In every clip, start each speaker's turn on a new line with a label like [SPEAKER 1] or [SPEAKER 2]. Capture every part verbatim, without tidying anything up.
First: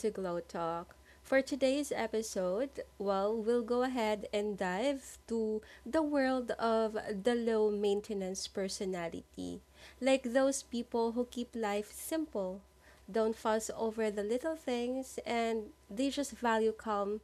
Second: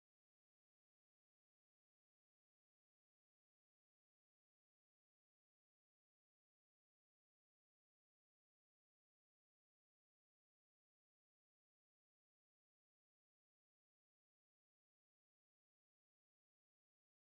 [SPEAKER 1] to Glow Talk. For today's episode, well, we'll go ahead and dive to the world of the low maintenance personality, like those people who keep life simple don't fuss over the little things, and they just value calm,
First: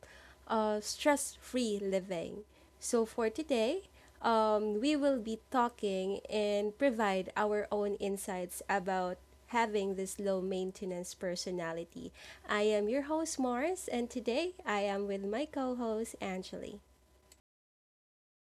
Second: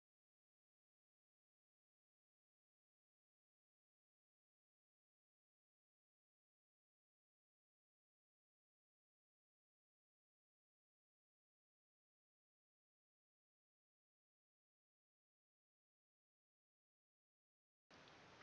[SPEAKER 1] uh, stress free living. So, for today, um, we will be talking and provide our own insights about having this low maintenance personality. I am your host, Mars, and today I am with my co host, Angeli.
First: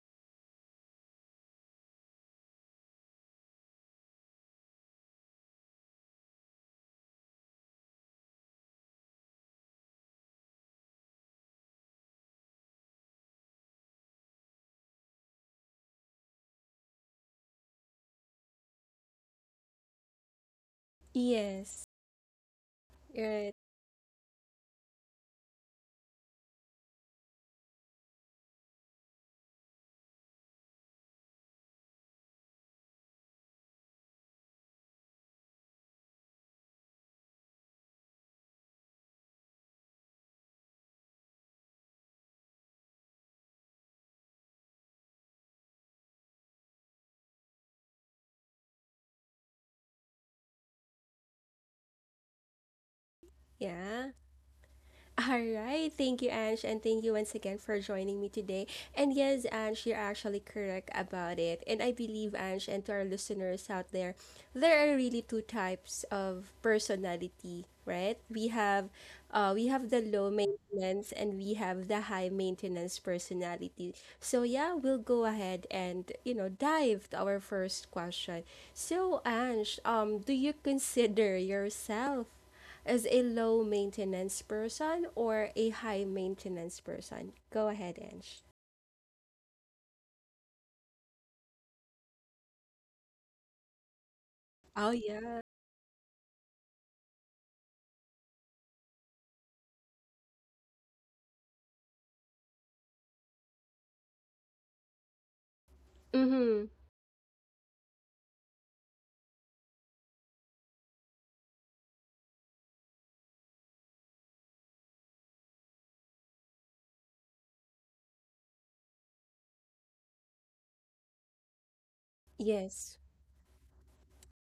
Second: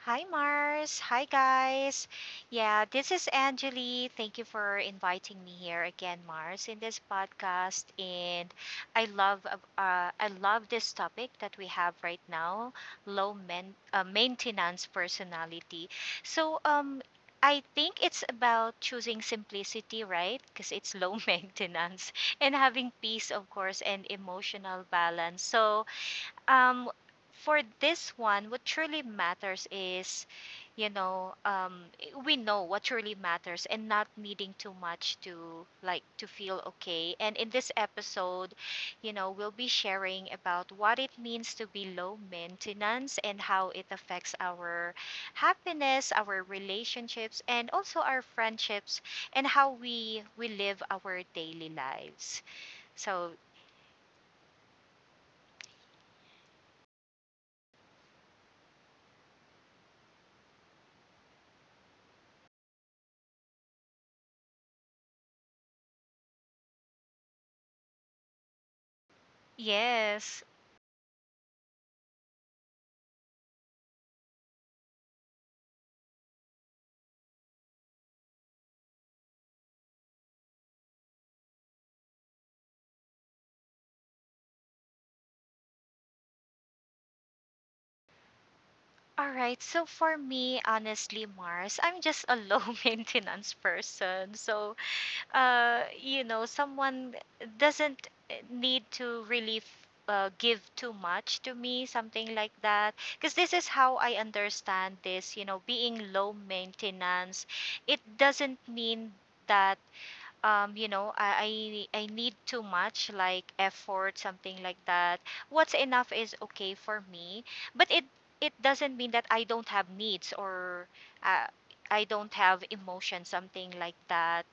[SPEAKER 2] Hi, Mars. Hi, guys. Yeah, this is Anjali. Thank you for inviting me here again, Mars, in this podcast. And I love, uh, uh, I love this topic that we have right now: low men- uh, maintenance personality. So, um, I think it's about choosing simplicity, right? Because it's low
[SPEAKER 1] Yes,
[SPEAKER 2] maintenance and having peace, of
[SPEAKER 1] right.
[SPEAKER 2] course, and emotional balance. So, um for this one, what truly matters is, you know um we know what truly matters and not needing too much to, like, to feel okay. And in this episode, you know, we'll be sharing about what it means to be low maintenance and how it affects our happiness, our relationships, and also our friendships, and how we we live our daily lives. So
[SPEAKER 1] Yeah. All right. Thank you, Ange. And thank you once again for joining me today. And yes, Ange, you're actually correct about it. And I believe, Ange, and to our listeners out there, there are really two types of personality, right? We have uh, we have the low
[SPEAKER 2] yes.
[SPEAKER 1] maintenance and we have the high maintenance personality. So yeah, we'll go ahead and you know dive to our first question. So Ange, um, do you consider yourself as a low maintenance person or a high maintenance person? Go ahead, Ange.
[SPEAKER 2] All right. So for me, honestly, Mars, I'm just a low maintenance person. So,
[SPEAKER 1] Oh, yeah.
[SPEAKER 2] uh, you know, someone doesn't, eh, need to really f- uh, give too much to me, something like that. Because this is how I understand this, you know, being low
[SPEAKER 1] Mm-hmm.
[SPEAKER 2] maintenance. It doesn't mean that, um, you know, I, I I need too much, like, effort, something like that. What's enough is okay for me, but it it doesn't mean that I don't have needs or, uh, I don't have
[SPEAKER 1] Yes.
[SPEAKER 2] emotion, something like that.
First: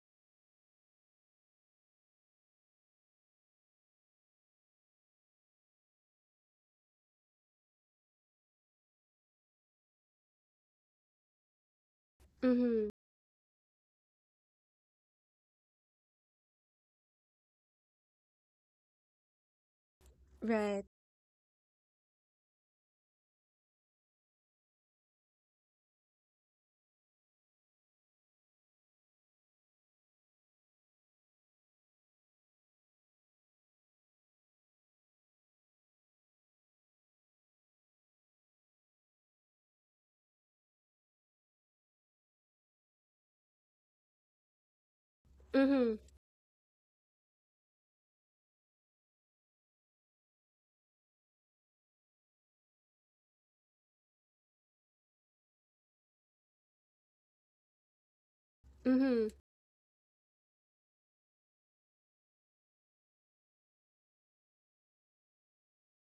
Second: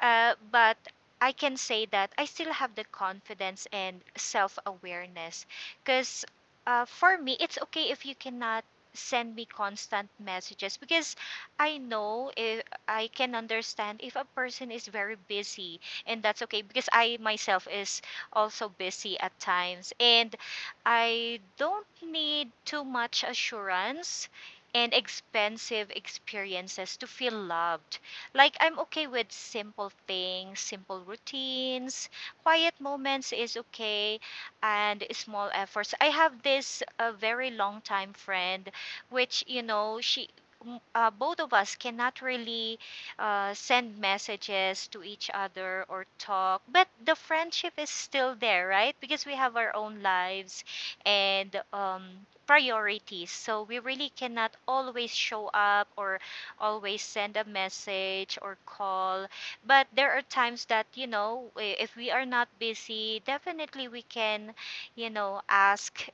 [SPEAKER 2] Uh, but I can say that I still have the confidence and self awareness. Because, uh, for me, it's okay if you cannot send me constant messages, because I know if
[SPEAKER 1] Mm-hmm.
[SPEAKER 2] I can understand if a person is very busy, and that's okay because I myself is also busy at times. And
[SPEAKER 1] Right.
[SPEAKER 2] I don't need too much assurance and expensive experiences to feel loved. Like, I'm okay with simple things, simple routines, quiet moments is okay, and small efforts. I have this a very long time friend, which, you know, she. m- Uh, both of us cannot really, uh, send messages to each other
[SPEAKER 1] Mm-hmm.
[SPEAKER 2] or talk, but the friendship is still there, right? Because we have our own lives and, um, priorities. So we really cannot always show up or always send a message or
[SPEAKER 1] Mm-hmm.
[SPEAKER 2] call. But there are times that, you know, i- if we are not busy, definitely we can, you know, ask,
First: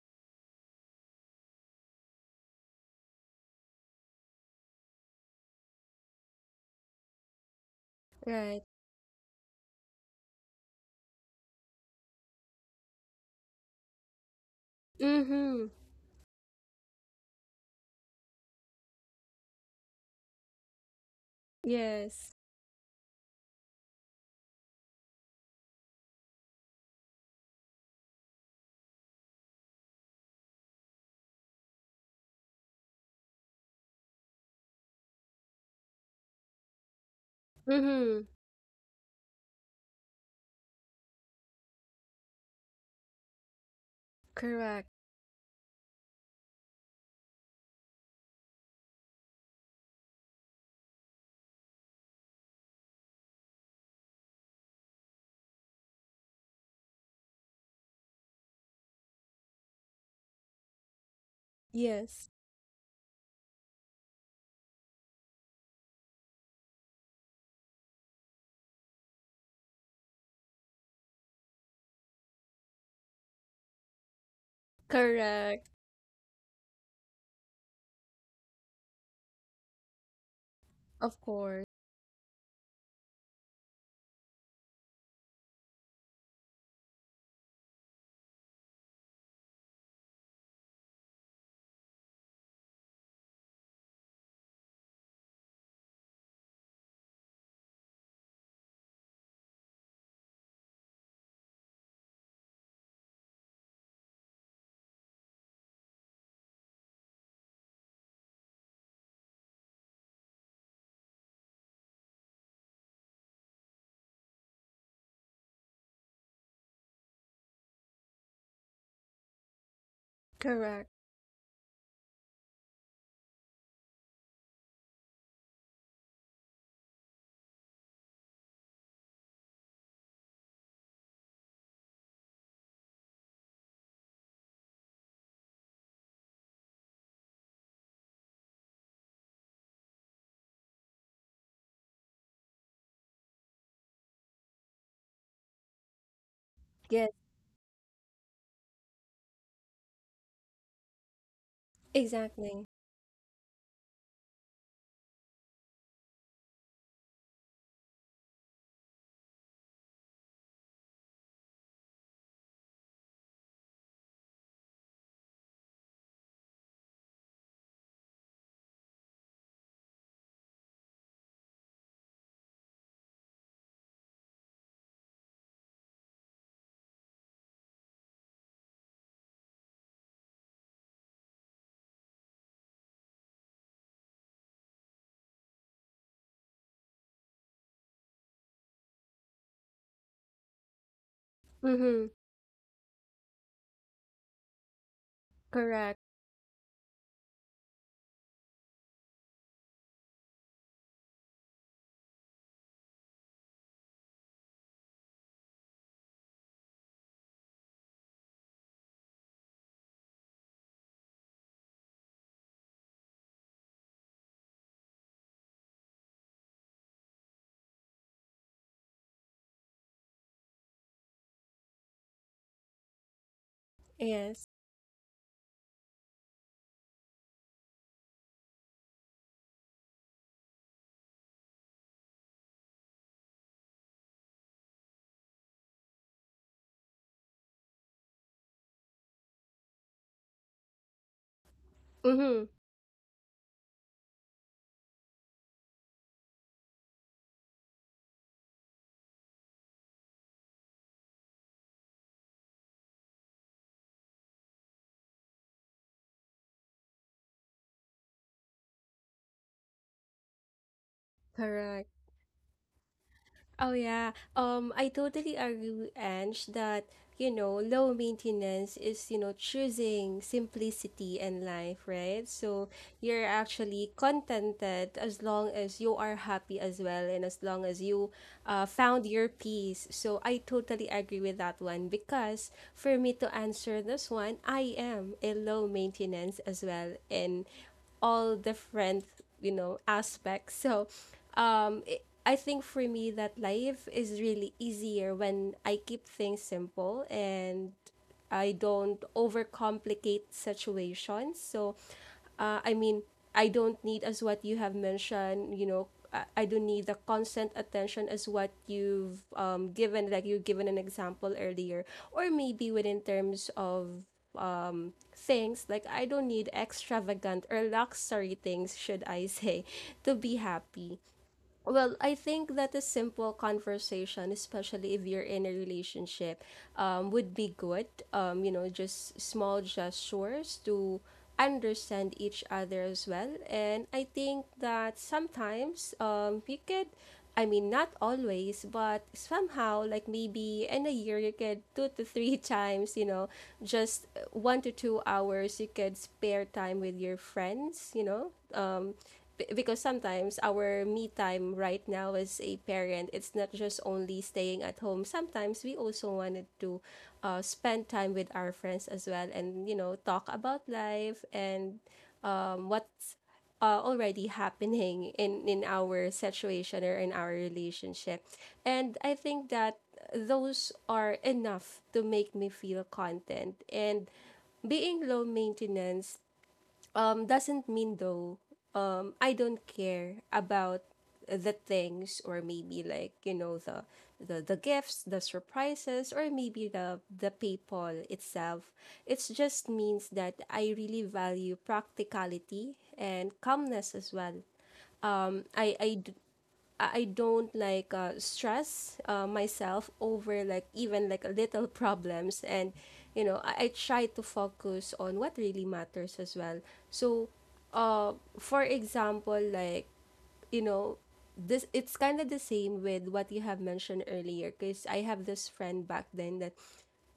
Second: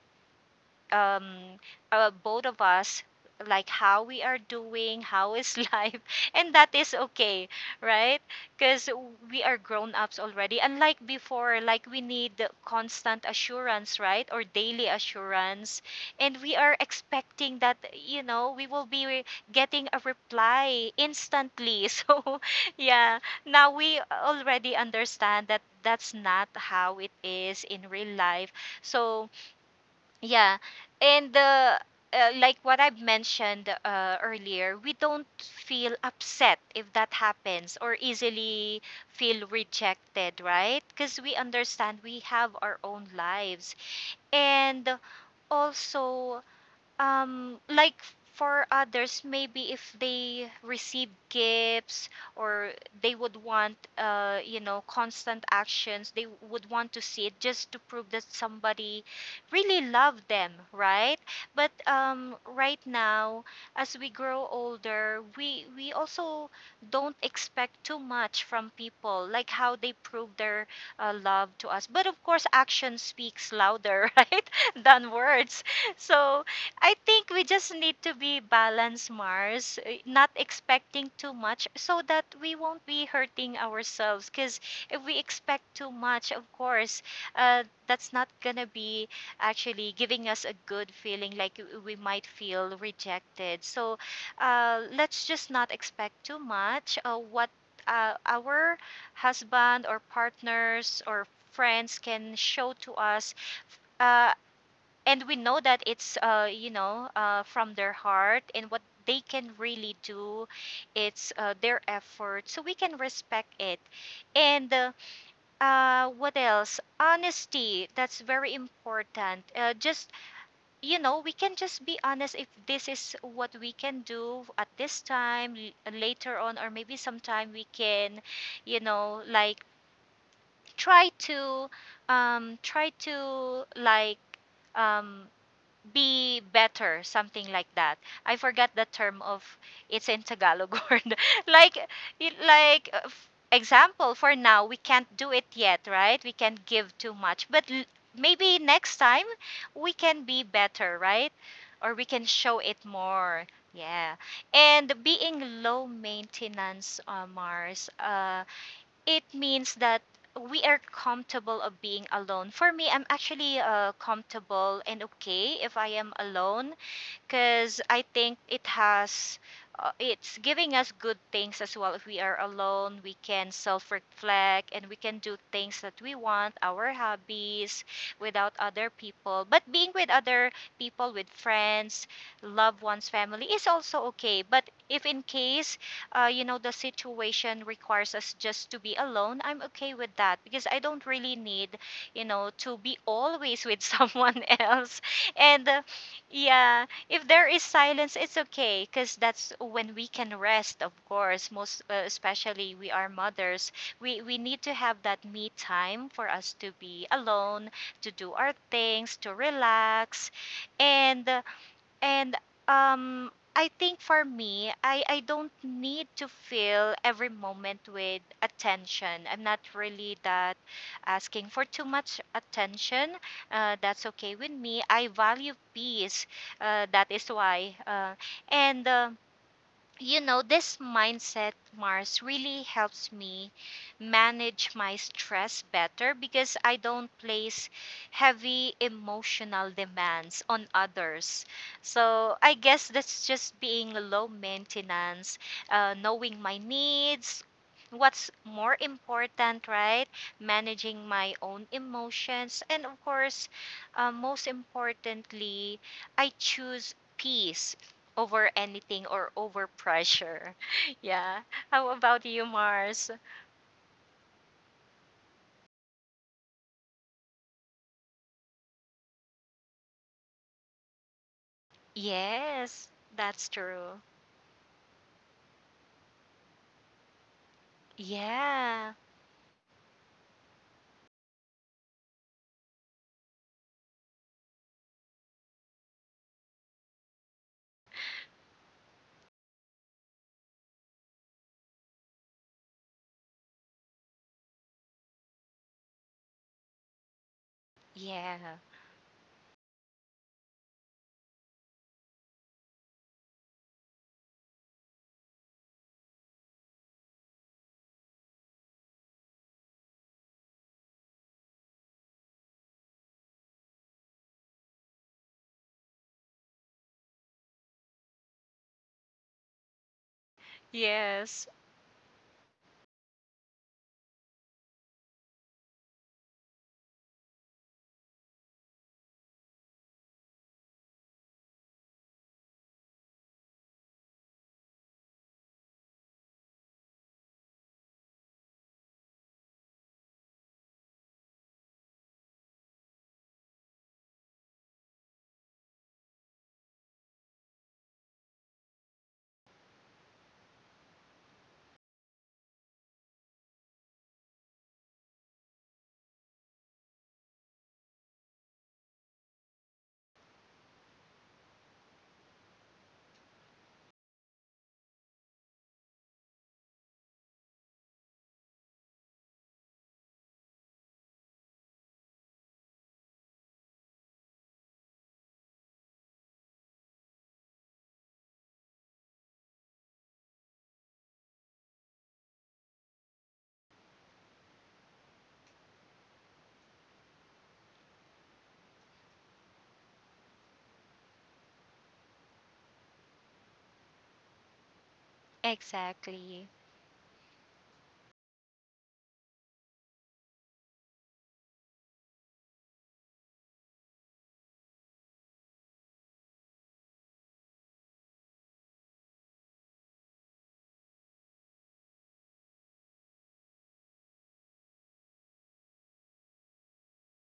[SPEAKER 2] um, uh, both of us, like, how we are doing, how is life, and that is okay, right?
[SPEAKER 1] Right.
[SPEAKER 2] Because we are grown ups already, unlike before, like we need the constant assurance, right, or daily
[SPEAKER 1] Mm-hmm.
[SPEAKER 2] assurance. And we are expecting that, you know, we will be re- getting a reply instantly.
[SPEAKER 1] Yes.
[SPEAKER 2] So yeah, now we already understand that that's not how it is in real life. So yeah. And uh, uh, like what I've mentioned uh, earlier, we don't feel upset if that happens or
[SPEAKER 1] Mm-hmm.
[SPEAKER 2] easily feel rejected, right? Because we understand we have our own lives.
[SPEAKER 1] Correct.
[SPEAKER 2] And also, um, like, for others, maybe if they receive gifts or they would want, uh, you know, constant actions, they would want to see it just to prove that somebody really loved them, right? But,
[SPEAKER 1] Yes.
[SPEAKER 2] um, right now, as we grow older, we we also don't expect too much from people, like how they prove their, uh, love to us. But of course, action speaks louder right than words.
[SPEAKER 1] Correct.
[SPEAKER 2] So I think we just need to be balanced, Mars, eh, not expecting
[SPEAKER 1] Of
[SPEAKER 2] too much
[SPEAKER 1] course.
[SPEAKER 2] so that we won't be hurting ourselves. Because if we expect too much, of course, uh, that's not going to be actually giving us a good feeling, like w- we might feel rejected. So, uh, let's just not expect too much. Uh, what, uh, our husband or partners or friends can show to us. Uh, and we know that it's, uh, you know uh, from their heart, and what they can really do, it's, uh, their effort, so we can respect it. And uh, uh, what else? Honesty, that's very important. Uh, just,
[SPEAKER 1] Correct.
[SPEAKER 2] you know, we can just be honest. If this is what we can do at this time, l- later on, or maybe sometime, we can, you know, like, try to, um try to, like, um be better, something like that. I forgot the term of it's in Tagalog word. Like, y- like, uh, f- example, for now we can't do it yet, right? We can't give too
[SPEAKER 1] Yes.
[SPEAKER 2] much, but, l- maybe next time we can be better, right? Or we can show
[SPEAKER 1] Exactly.
[SPEAKER 2] it more. Yeah. And being low maintenance, uh, Mars. Uh it means that we are comfortable of being alone. For me, I'm actually, uh, comfortable and okay if I am alone, because I think it has, uh, it's giving us good things as well. If we are alone, we can self reflect and we can do things that we want, our hobbies, without other people. But being with other people, with friends, loved ones, family is also okay. But if in case, uh, you know, the situation requires us just to be alone, I'm okay with that because I don't really need,
[SPEAKER 1] Mm-hmm.
[SPEAKER 2] you know, to be always with someone else. And uh,
[SPEAKER 1] Correct.
[SPEAKER 2] yeah, if there is silence, it's okay because that's when we can rest, of course. Most, uh, especially we are mothers. We we need to have that me time for us to be alone, to do our things, to relax. And uh, and um I think for me, I I don't need to fill every moment with attention. I'm not really that asking for too much attention. Uh, that's okay
[SPEAKER 1] Yes.
[SPEAKER 2] with me. I value peace. Uh, that is why. Uh, and um You know, this mindset, Mars, really helps me manage my stress better, because I don't place heavy emotional demands on others. So
[SPEAKER 1] Mm-hmm.
[SPEAKER 2] I guess that's just being low maintenance, uh, knowing my needs. What's more important, right? Managing my own emotions. And of course, uh, most importantly, I choose peace over anything or over pressure. Yeah. How
[SPEAKER 1] Correct.
[SPEAKER 2] about you, Mars?
[SPEAKER 1] Oh yeah. Um, I totally agree with Ange that, you know, low maintenance is, you know, choosing simplicity in life, right? So
[SPEAKER 2] Yes,
[SPEAKER 1] you're
[SPEAKER 2] that's
[SPEAKER 1] actually
[SPEAKER 2] true.
[SPEAKER 1] contented as long as you are happy as well and as long as you uh,
[SPEAKER 2] Yeah.
[SPEAKER 1] found your peace. So I totally agree with that one because for me to answer this one, I am a low maintenance as well in all different you know aspects. So um it, i think for me that life is really easier when I keep things simple and
[SPEAKER 2] Yeah.
[SPEAKER 1] I don't overcomplicate situations. So uh, i mean, I don't need as what you have mentioned, you know i, I don't need the constant attention as what you've um, given, like you've given an example earlier, or maybe within terms of um, things. Like I don't need extravagant or luxury things, should I say, to be happy.
[SPEAKER 2] Yes,
[SPEAKER 1] Well, I think that a simple conversation, especially if you're in a relationship, um, would be good. Um, you know, just small gestures to understand each other as well. And I think that sometimes um, you could, I mean, not always, but somehow, like maybe in a year, you could two to three times, you know, just one to two hours, you could spare time with your friends, you know. Um, B- because sometimes our me time right now as a parent, it's not just only staying at home. Sometimes we also wanted to uh, spend time with our friends as well, and you know, talk about life and um, what's uh, already happening in in our situation or in our relationship. And I think that those are enough to make me feel content. And being low maintenance um doesn't mean though um I don't care about the things, or maybe like you know the the, the gifts, the surprises, or maybe the the paypal itself. It just means that I really value practicality and calmness as well. um i i d-
[SPEAKER 2] exactly.
[SPEAKER 1] I I don't like uh, stress uh, myself over like even like little problems. And you know I, I try to focus on what really matters as well. So uh for example, like you know this, it's kind of the same with what you have mentioned earlier, because I have this friend back then that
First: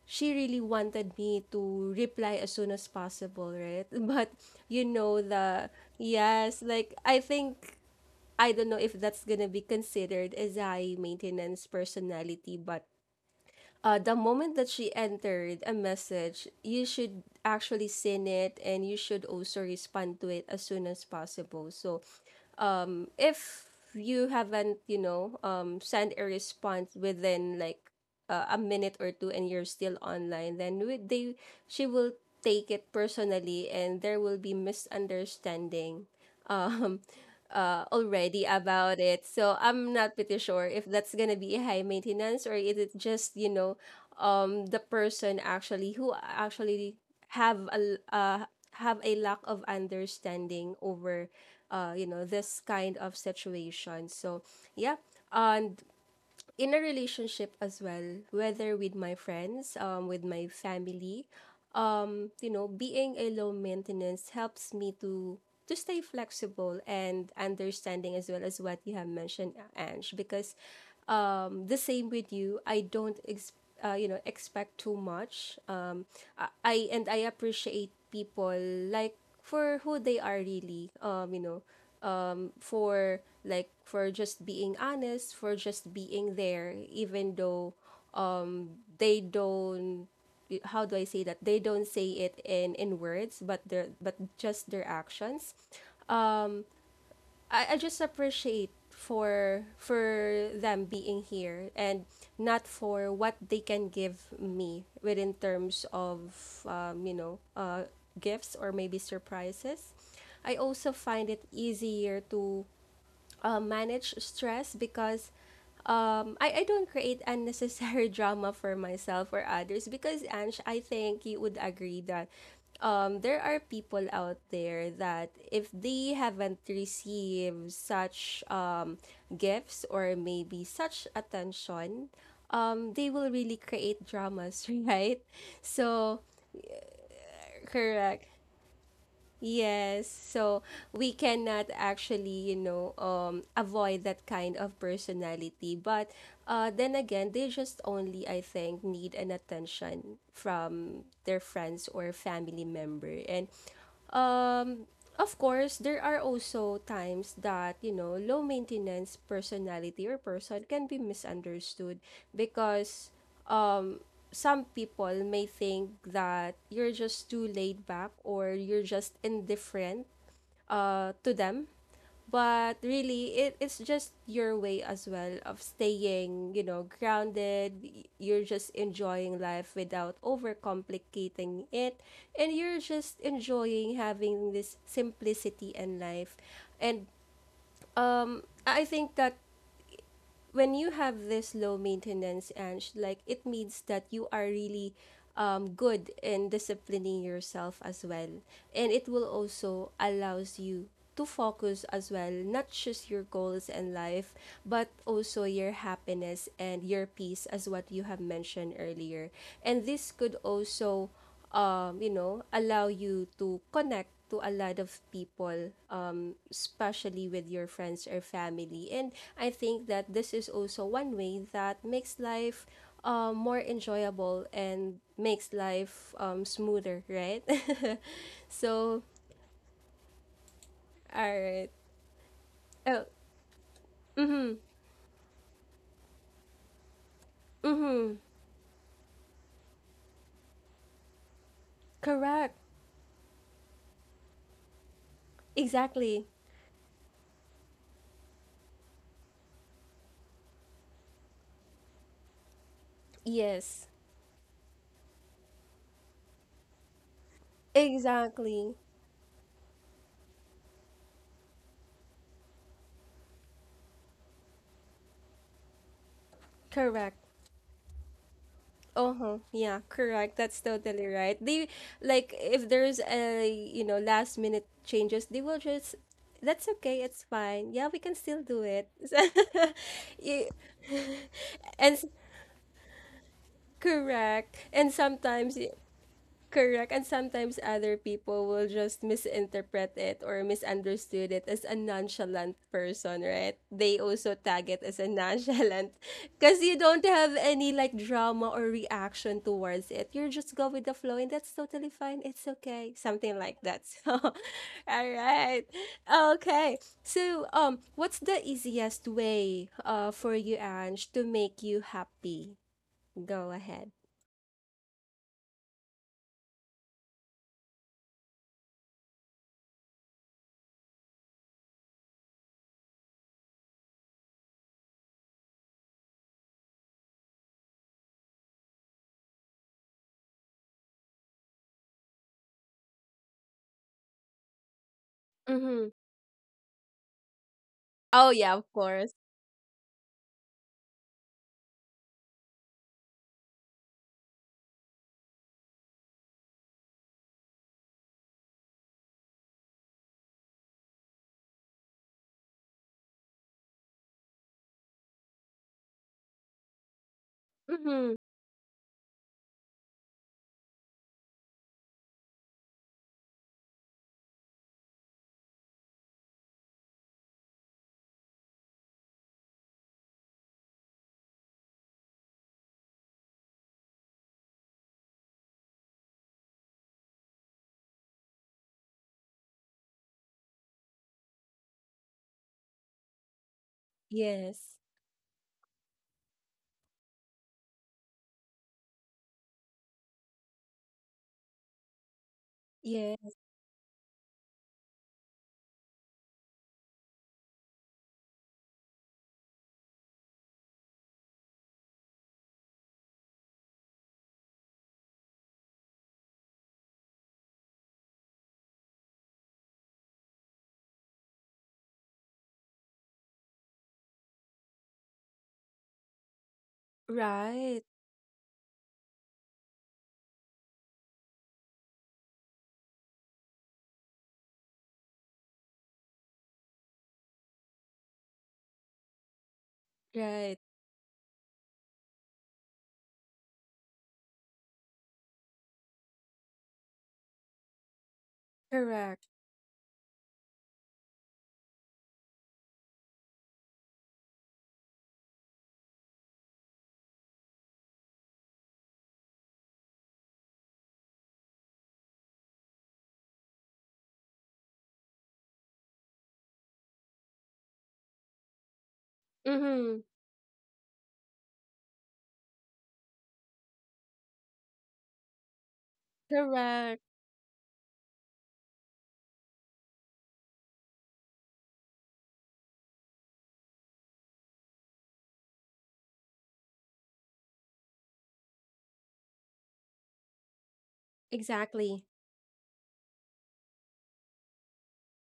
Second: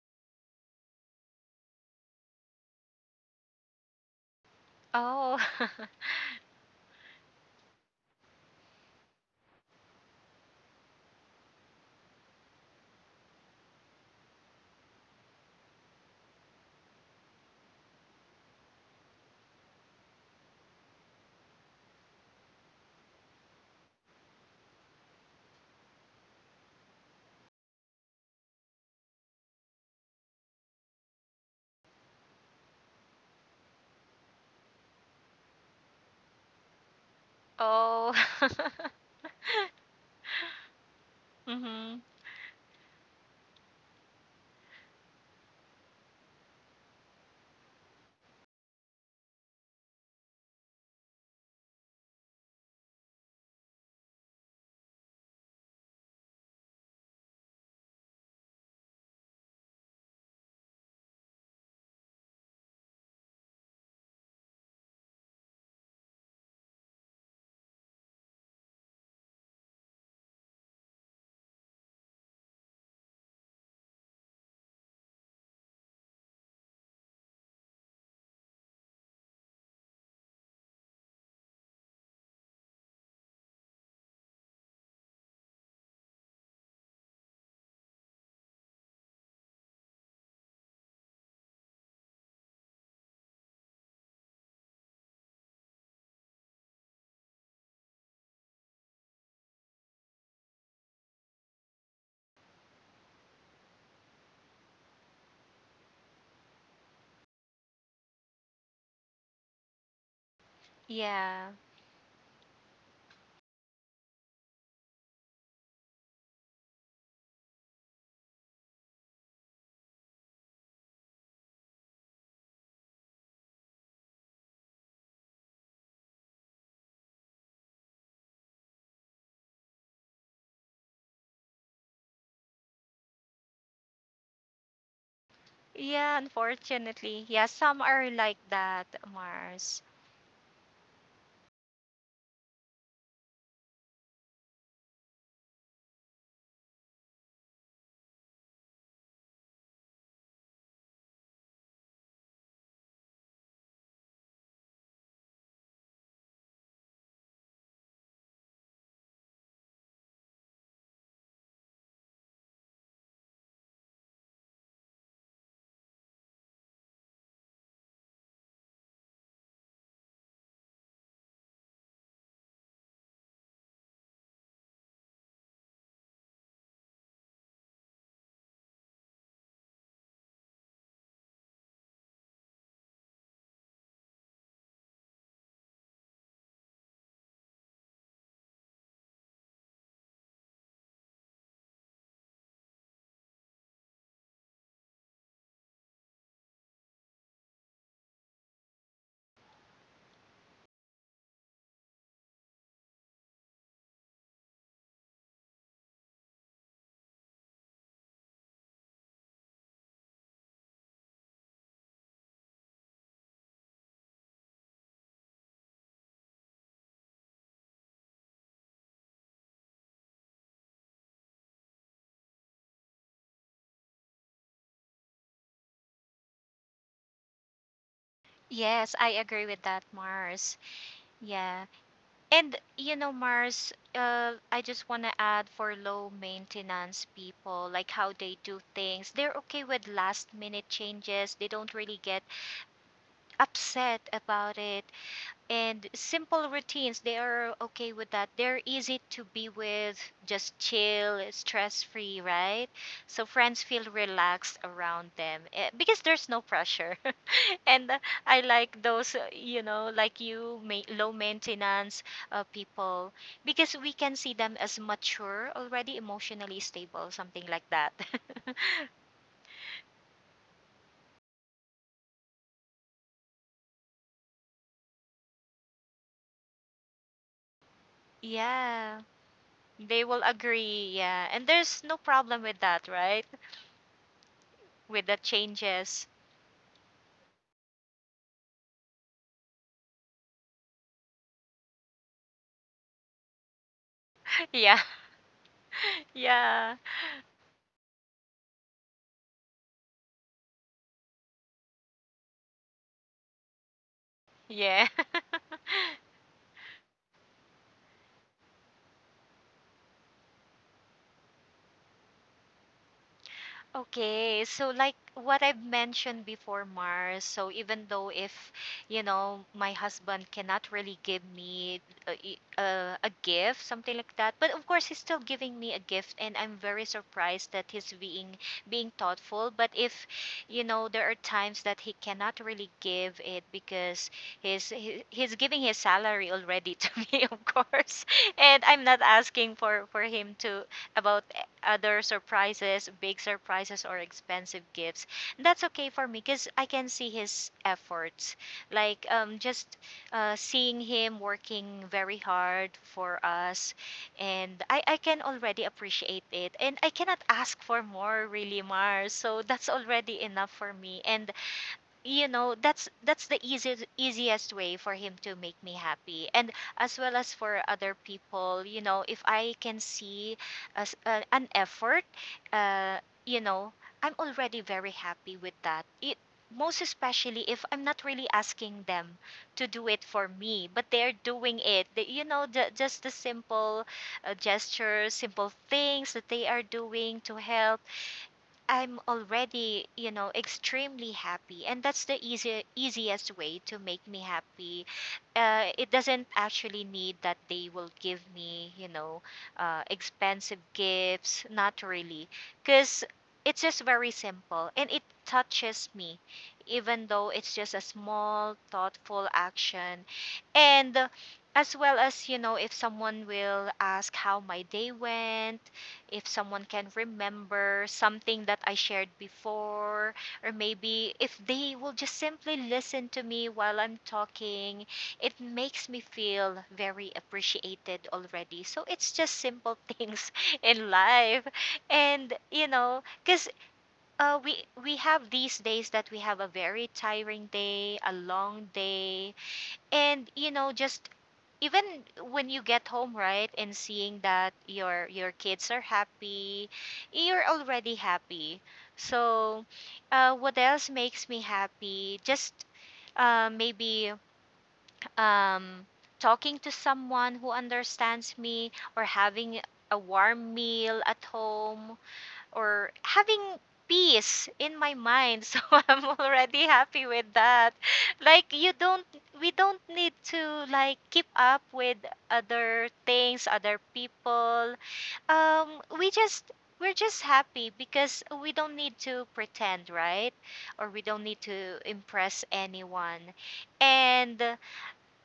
[SPEAKER 1] she really wanted me to reply as soon as possible, right? But you know
[SPEAKER 2] Oh.
[SPEAKER 1] the yes, like I think I don't know if that's gonna be considered as high maintenance personality, but uh, the moment that she entered a message, you should actually send it and you should also respond to it as soon as possible. So, um, if you haven't, you know, um, sent a response within like uh, a minute or two, and you're still online, then we- they she will take it personally, and there will be misunderstanding um uh,
[SPEAKER 2] Oh.
[SPEAKER 1] already about it. So I'm not pretty sure if that's gonna be a high
[SPEAKER 2] Mhm.
[SPEAKER 1] maintenance, or is it just you know, um, the person actually who actually have a l- uh, have a lack of understanding over, uh, you know, this kind of situation. So yeah. And in a relationship as well, whether with my friends, um, with my family, um, you know, being a low maintenance helps me to to stay flexible and understanding as well, as what you have mentioned, Ange. Because um, the same with you, I don't ex- uh, you know, expect too much. Um, I, I and I appreciate people like for who they are really. Um, you know, for like for just being honest, for just being there, even though um they don't, how do I say that? They don't say it in in words, but their but just their actions. Um, I, I just appreciate for for them being here, and not for what they can give me within terms of um, you know uh, gifts or maybe surprises. I also find it
[SPEAKER 2] Yeah.
[SPEAKER 1] easier to uh, manage stress because um, I, I don't create unnecessary drama for myself or others. Because Ange, I think you would agree that um, there are people out there that if they haven't received such um, gifts, or maybe such attention, um, they will really create dramas, right?
[SPEAKER 2] Yeah,
[SPEAKER 1] So,
[SPEAKER 2] unfortunately. Yeah, some are
[SPEAKER 1] correct.
[SPEAKER 2] like that, Mars.
[SPEAKER 1] Yes, so we cannot actually, you know, um, avoid that kind of personality. But uh, then again, they just only, I think, need an attention from their friends or family member. And um, of course, there are also times that, you know, low maintenance personality or person can be misunderstood because um, some people may think that you're just too laid back, or you're just indifferent uh, to them. But really, it, it's just your way as well of staying, you know, grounded. Y- You're just enjoying life without overcomplicating it. And you're just enjoying having this simplicity in life. And um, I think that when you have this low maintenance and like, it means that you are really um, good in disciplining yourself as well, and it will also allows you to focus as well, not just your goals in life, but also your happiness and your peace, as what you have mentioned earlier. And this could also um, you know, allow you to connect to a lot of people, um, especially with your friends or family. And I think that this is also one way that makes life um, more enjoyable and makes life um, smoother, right?
[SPEAKER 2] Yes,
[SPEAKER 1] So,
[SPEAKER 2] I agree with that, Mars.
[SPEAKER 1] all
[SPEAKER 2] Yeah.
[SPEAKER 1] right.
[SPEAKER 2] And you
[SPEAKER 1] Oh,
[SPEAKER 2] know, Mars, uh,
[SPEAKER 1] mm-hmm,
[SPEAKER 2] I just want to add, for low maintenance people, like, how
[SPEAKER 1] mm-hmm.
[SPEAKER 2] they do things. They're okay with last minute changes. They don't really get
[SPEAKER 1] Correct.
[SPEAKER 2] upset about it. And
[SPEAKER 1] Exactly.
[SPEAKER 2] simple routines, they are okay with that, they're easy to be with, just chill, stress free, right? So friends feel
[SPEAKER 1] Yes.
[SPEAKER 2] relaxed around them, eh, because there's no pressure. And uh, I
[SPEAKER 1] Exactly.
[SPEAKER 2] like those, uh, you know, like, you ma- low maintenance, uh, people, because we can see them as mature already, emotionally stable,
[SPEAKER 1] Correct.
[SPEAKER 2] something like that.
[SPEAKER 1] Uh-huh. Yeah, correct. That's totally right. They, like if there's a, you know, last minute changes, they will just, that's okay, it's fine. Yeah, we can still do it.
[SPEAKER 2] Yeah, they will
[SPEAKER 1] You-
[SPEAKER 2] agree. Yeah, and there's
[SPEAKER 1] and
[SPEAKER 2] no
[SPEAKER 1] s-
[SPEAKER 2] problem with that, right,
[SPEAKER 1] Correct. And
[SPEAKER 2] with the
[SPEAKER 1] sometimes
[SPEAKER 2] changes.
[SPEAKER 1] correct. And sometimes other people will just misinterpret it or misunderstood it as a nonchalant person, right? They also tag
[SPEAKER 2] Yeah.
[SPEAKER 1] it as a nonchalant because
[SPEAKER 2] Yeah.
[SPEAKER 1] you don't have any like drama or reaction towards it. You just go with the flow, and that's totally fine. It's okay. Something like that. So,
[SPEAKER 2] Yeah.
[SPEAKER 1] all right. Okay. So, um, what's the easiest way uh for you, Ange, to make you happy? Go ahead.
[SPEAKER 2] Okay, so like what I've mentioned before, Mars, so even though if, you know, my husband cannot really give me a, a, a gift, something like that, but of course he's still giving me a gift, and I'm very surprised that he's being being thoughtful. But if, you know, there are times that he cannot really give it because he's he, he's giving his
[SPEAKER 1] Mm-hmm.
[SPEAKER 2] salary already to me, of course.
[SPEAKER 1] Oh yeah,
[SPEAKER 2] And
[SPEAKER 1] of
[SPEAKER 2] I'm not
[SPEAKER 1] course.
[SPEAKER 2] asking for for him to, about other surprises, big surprises or expensive gifts. That's okay for me because I can see his efforts. Like, um, just, uh, seeing him working very hard for us, and I I can already appreciate it. And I cannot ask for
[SPEAKER 1] Mm-hmm.
[SPEAKER 2] more, really, Mars. So that's already enough for me. And you know, that's that's the easiest easiest way for him to make me happy. And as well as for other people, you know, if I can see as, uh, an effort, uh you know I'm already very happy with that. It, most especially if I'm not really asking them to do it for me, but they're doing it, the, you know, the, just the simple, uh,
[SPEAKER 1] Yes.
[SPEAKER 2] gestures, simple things that they are doing to help, I'm already, you know, extremely happy, and that's the easy,
[SPEAKER 1] Yeah.
[SPEAKER 2] easiest way to make me happy. Uh, it doesn't actually need that they will give me, you know, uh, expensive gifts. Not really, because it's just very simple, and it touches me, even though it's just a small, thoughtful action. And, uh, as well as, you know, if someone will ask how my day went, if someone can
[SPEAKER 1] Right.
[SPEAKER 2] remember something that I shared before, or maybe if they will just simply listen to me while I'm talking, it makes me feel very appreciated already. So it's just simple things
[SPEAKER 1] Right.
[SPEAKER 2] in life. And, you know, because uh, we, we have these days that we have a very tiring day, a long
[SPEAKER 1] Correct.
[SPEAKER 2] day, and, you know, just even when you get home, right, and seeing that your your kids are happy, you're already happy. So uh, what else makes me happy? Just uh, maybe um, talking to someone who understands me, or having a
[SPEAKER 1] Mm-hmm.
[SPEAKER 2] warm meal at home, or having peace in my mind. So I'm already
[SPEAKER 1] Correct.
[SPEAKER 2] happy with that. Like you don't We don't need to like keep up with other things, other people. um we just we're just happy because we don't need to pretend, right? Or we don't need to
[SPEAKER 1] Exactly.
[SPEAKER 2] impress anyone. And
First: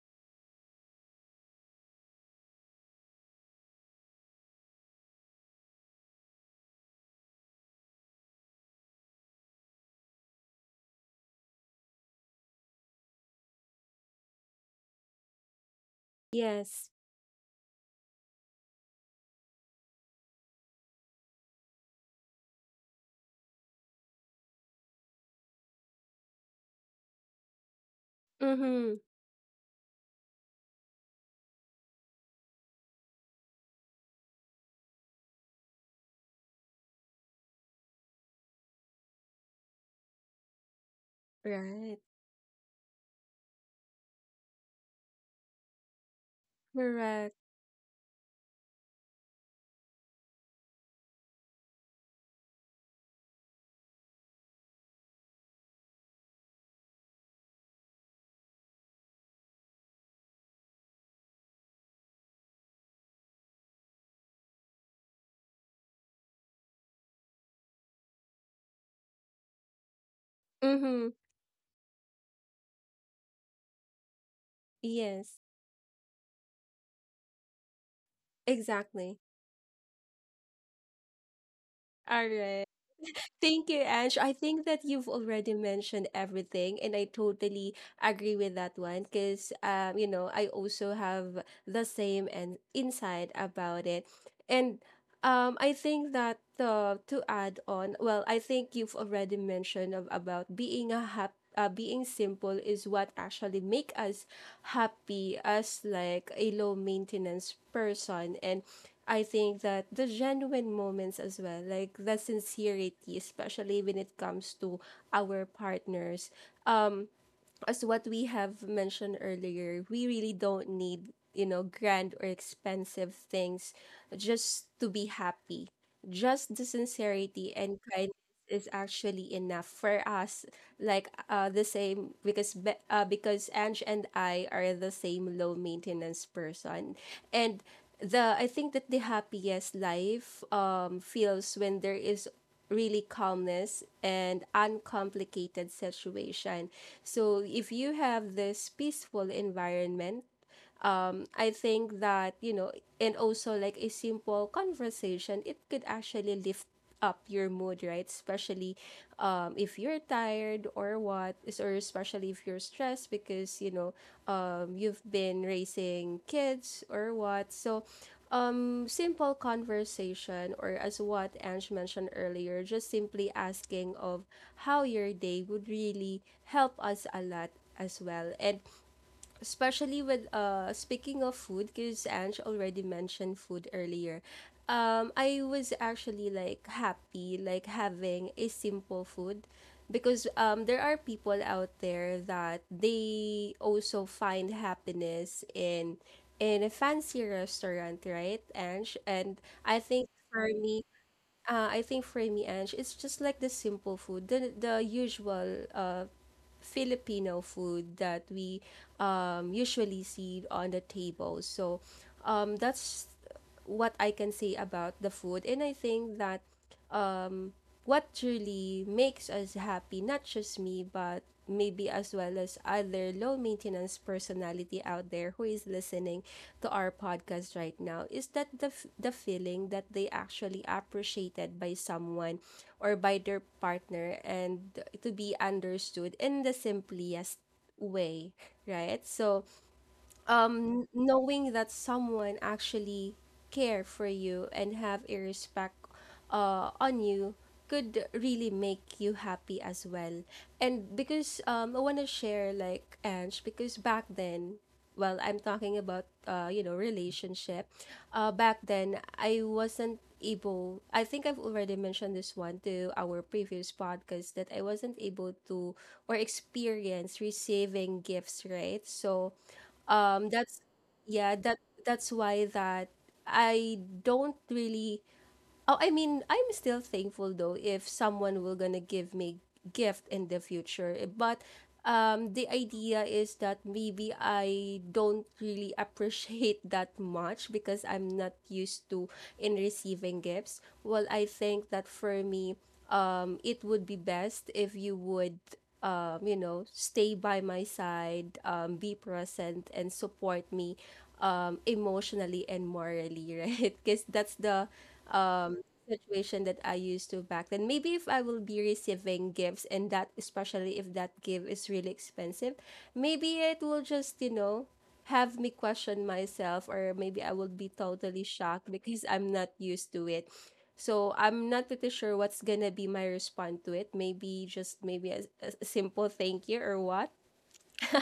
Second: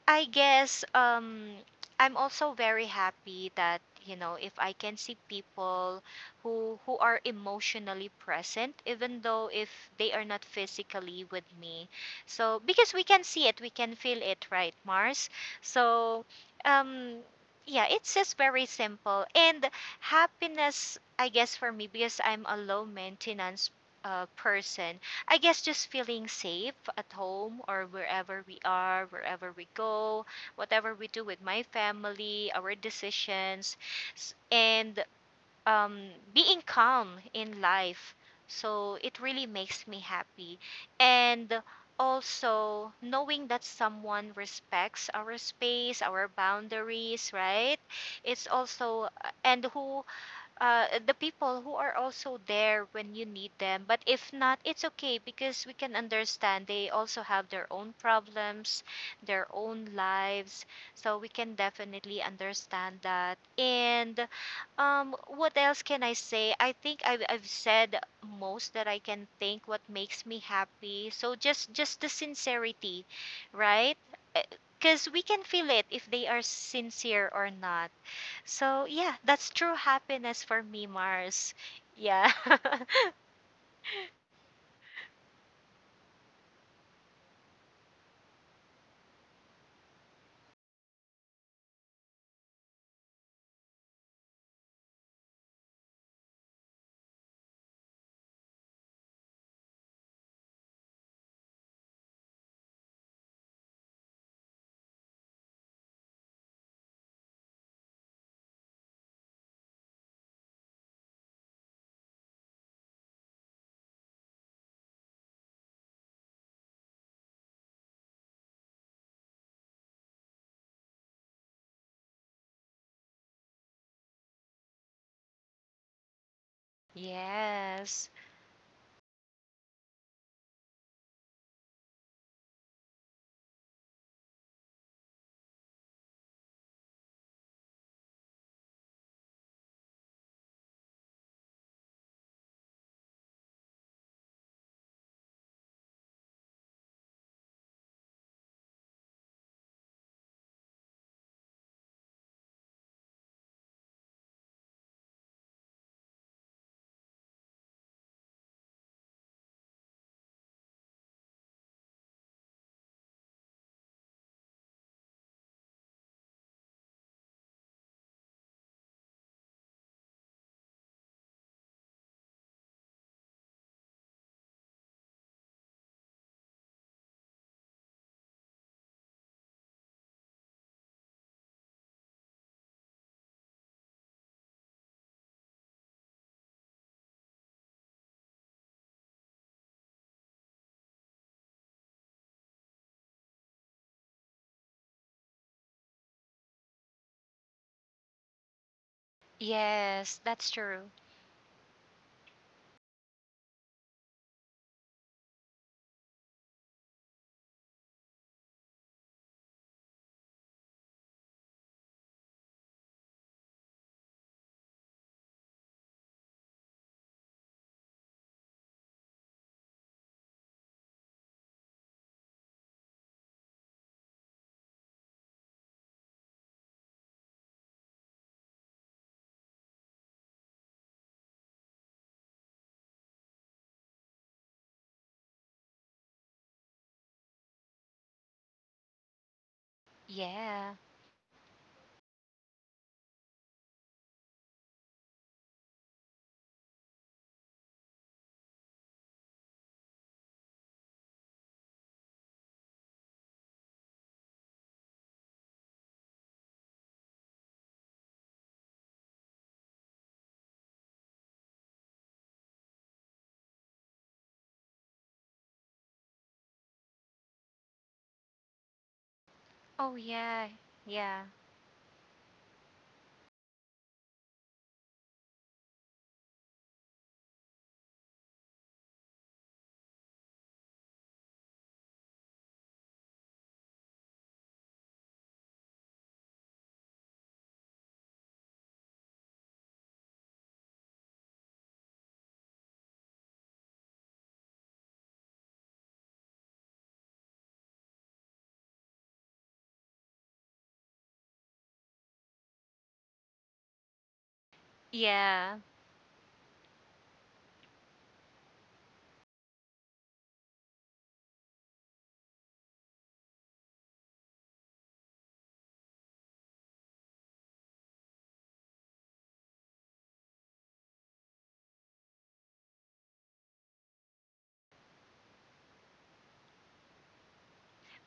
[SPEAKER 2] I guess um I'm also very happy that, you know, if I can see people who who are emotionally present even though if they are not physically with me. So because we can see it, we can feel it, right, Mars? So
[SPEAKER 1] Yes.
[SPEAKER 2] um yeah, it's just very simple. And happiness, I guess, for me, because I'm a low maintenance uh, person, I guess just feeling safe at home or wherever we
[SPEAKER 1] Mm-hmm.
[SPEAKER 2] are, wherever we go, whatever we do with my family, our decisions, s- and um, being calm in life. So it really makes me happy. And
[SPEAKER 1] Right.
[SPEAKER 2] also knowing that someone respects our space, our boundaries,
[SPEAKER 1] Correct.
[SPEAKER 2] right? It's also, uh, and who uh, the people who are also there when you need them. But if not, it's okay because we can understand they also have their own problems, their own lives. So we can definitely understand that. And um, what else can I say? I think I've, I've said most that I can think what makes me happy.
[SPEAKER 1] Mm-hmm.
[SPEAKER 2] So just just the sincerity, right? Because we can
[SPEAKER 1] Yes.
[SPEAKER 2] feel it if they are sincere or not. So yeah,
[SPEAKER 1] Exactly.
[SPEAKER 2] that's true happiness for me, Mars. Yeah.
[SPEAKER 1] All right. Thank you, Ange. I think that you've already mentioned everything, and I totally agree with that one because, um, you know, I also have the same and insight about it. And Um, I think that uh, to add on, well, I think you've already mentioned of, about being a hap- uh, being simple is what actually make us happy as like a low maintenance person. And I think that the genuine moments as well, like the sincerity, especially when it comes to our partners. Um, as what we have mentioned earlier, we really don't need, you know, grand or expensive things just to be happy, just the sincerity and
[SPEAKER 2] Yes.
[SPEAKER 1] kindness is actually enough for us. Like uh the same, because be- uh, because Ange and I are the same low maintenance person. And the I think that the happiest life um feels when there is really calmness and uncomplicated situation. So if you have this peaceful environment, I think that, you know, and also like a simple conversation, it could actually lift up your mood, right? Especially um, if you're tired or what, is- or especially if you're stressed because, you know, um, you've been raising kids or what. So, um, simple conversation, or as what Ange mentioned earlier, just simply asking of how your day would really help us a lot as well. And especially with uh speaking of food, because Ange already mentioned food earlier. um I was actually like happy, like having a simple food, because um there are people out there that they also find happiness in in a fancy restaurant, right, Ange? And I think
[SPEAKER 2] Yes, that's
[SPEAKER 1] for me,
[SPEAKER 2] true.
[SPEAKER 1] uh, I think for me, Ange, it's just like the simple food, the the usual uh Filipino food that we um, usually see on the table. So um, that's what I can say about the food. And I think that um, what truly makes us happy, not just me, but maybe as well as other low maintenance personality out there who is listening to our podcast right now, is that the f- the feeling that they actually appreciated by someone or by their partner, and to be understood in the simplest way, right? So
[SPEAKER 2] Yeah.
[SPEAKER 1] um knowing that someone actually care for you and have a respect uh on you could really make you happy as well. And because um I want to share, like, Ange, because back then, well, I'm talking about uh you know, relationship. Uh back then I wasn't able, I think I've already mentioned this one to our previous podcast, that I wasn't able to or experience receiving gifts, right? So
[SPEAKER 2] Oh,
[SPEAKER 1] um
[SPEAKER 2] yeah.
[SPEAKER 1] that's,
[SPEAKER 2] Yeah.
[SPEAKER 1] yeah, that that's why that I don't really... Oh, I mean, I'm still thankful though if someone will gonna give me gift in the future. Eh, but um, the idea is that maybe I don't really appreciate that much because I'm not used to in receiving gifts. Well, I think that for me, um, it would be best if you would um, you know, stay by my side, um, be present and support me um emotionally and morally, right? Because that's the
[SPEAKER 2] Yeah.
[SPEAKER 1] situation that I used to back then. Maybe if I will be receiving gifts, and that especially if that gift is really expensive, maybe it will just, you know, have me question myself, or maybe I will be totally shocked because I'm not used to it. So I'm not pretty sure what's gonna be my response to it. Maybe just maybe a, a simple thank you or what.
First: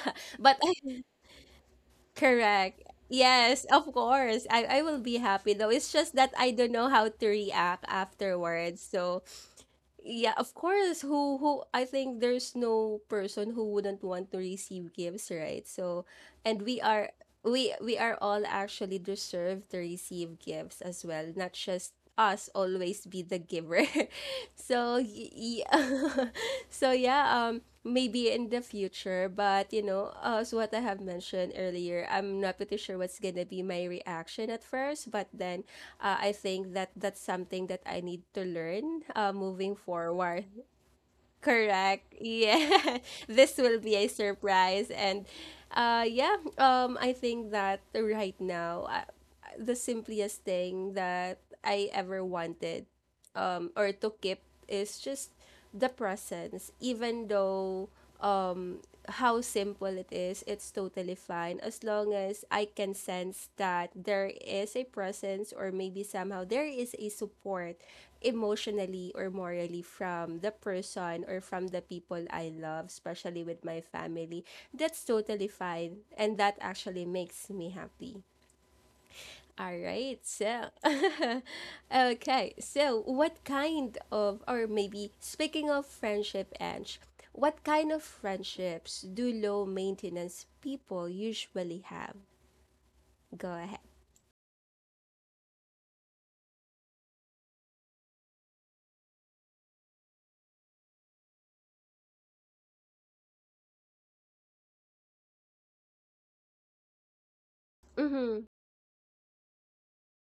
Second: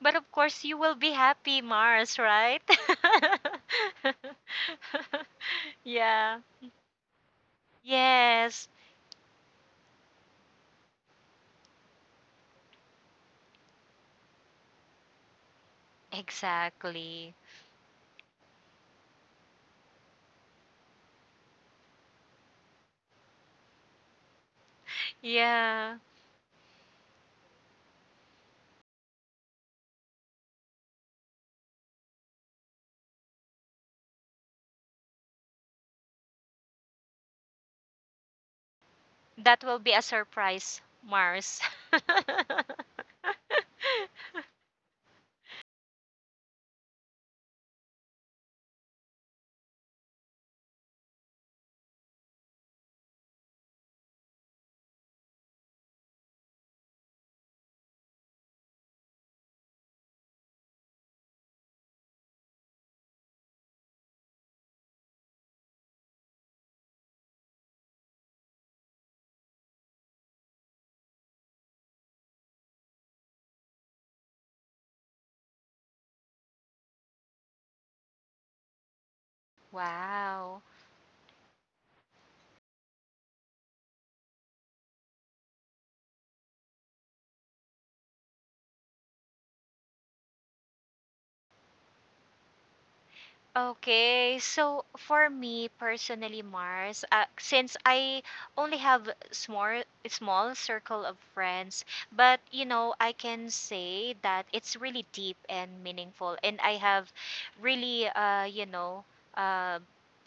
[SPEAKER 2] But of
[SPEAKER 1] But
[SPEAKER 2] course you
[SPEAKER 1] I,
[SPEAKER 2] will be happy, Mars, right?
[SPEAKER 1] correct. Yes, of course. I, I will be happy though. It's just that
[SPEAKER 2] Yeah.
[SPEAKER 1] I don't know how to react
[SPEAKER 2] Yes.
[SPEAKER 1] afterwards. So yeah, of course. Who who I think there's no person who wouldn't want to receive gifts, right? So, and we are,
[SPEAKER 2] Exactly.
[SPEAKER 1] we we are all actually deserve to receive gifts as well, not just us always be the giver. So y-
[SPEAKER 2] Yeah.
[SPEAKER 1] yeah. So yeah, um maybe in the future, but you know, uh, as what I have mentioned earlier, I'm not pretty sure what's gonna be my reaction at first, but then uh, I think that that's something that I need to learn, uh,
[SPEAKER 2] That
[SPEAKER 1] moving
[SPEAKER 2] will be a
[SPEAKER 1] forward.
[SPEAKER 2] surprise, Mars.
[SPEAKER 1] Correct, yeah. This will be a surprise. And uh, yeah, um, I think that right now, uh, the simplest thing that I ever wanted, um, or to keep, is just the presence. Even though um, how simple it is, it's totally fine, as long as I can sense that there is a presence, or maybe somehow there is a support emotionally or morally from the person or from the people I love, especially with my family. That's totally fine, and that actually makes me happy. All right,
[SPEAKER 2] Wow.
[SPEAKER 1] so okay, so what kind of, or maybe speaking of friendship, Ange, what kind of friendships do low maintenance people usually have? Go ahead.
[SPEAKER 2] Okay, so for me personally, Mars, uh, since I only have small small circle of friends, but you know, I can say that it's really deep and meaningful, and I have really, uh,
[SPEAKER 1] Mm-hmm.
[SPEAKER 2] you know, uh,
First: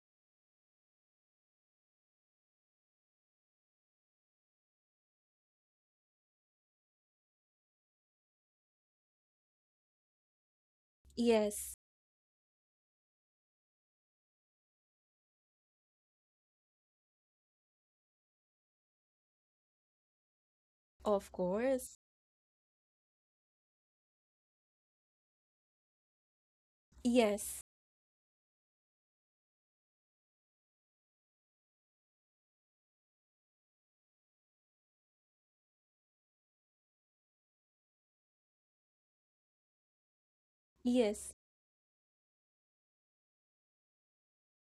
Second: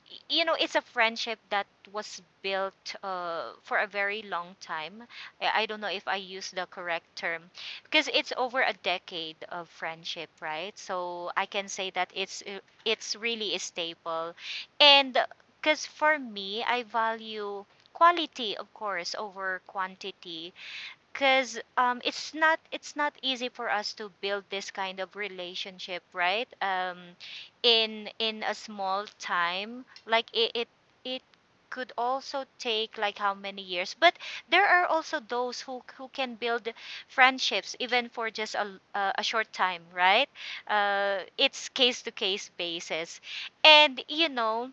[SPEAKER 2] y- you know, it's a friendship that was built uh, for a very long time. I, I don't know if I use the correct term, because it's over a decade of friendship, right? So I can
[SPEAKER 1] Yes,
[SPEAKER 2] say that it's uh, it's really a staple. And because for me, I value quality, of course, over quantity.
[SPEAKER 1] of
[SPEAKER 2] Because
[SPEAKER 1] course.
[SPEAKER 2] um, it's not it's not easy for us to build this kind of relationship, right? Um,
[SPEAKER 1] Yes,
[SPEAKER 2] in in a small time, like it, it it could also take like how many years. But there are also those who who can build friendships even for just a, a, a short time, right? Uh,
[SPEAKER 1] yes,
[SPEAKER 2] it's case to case basis. And you know,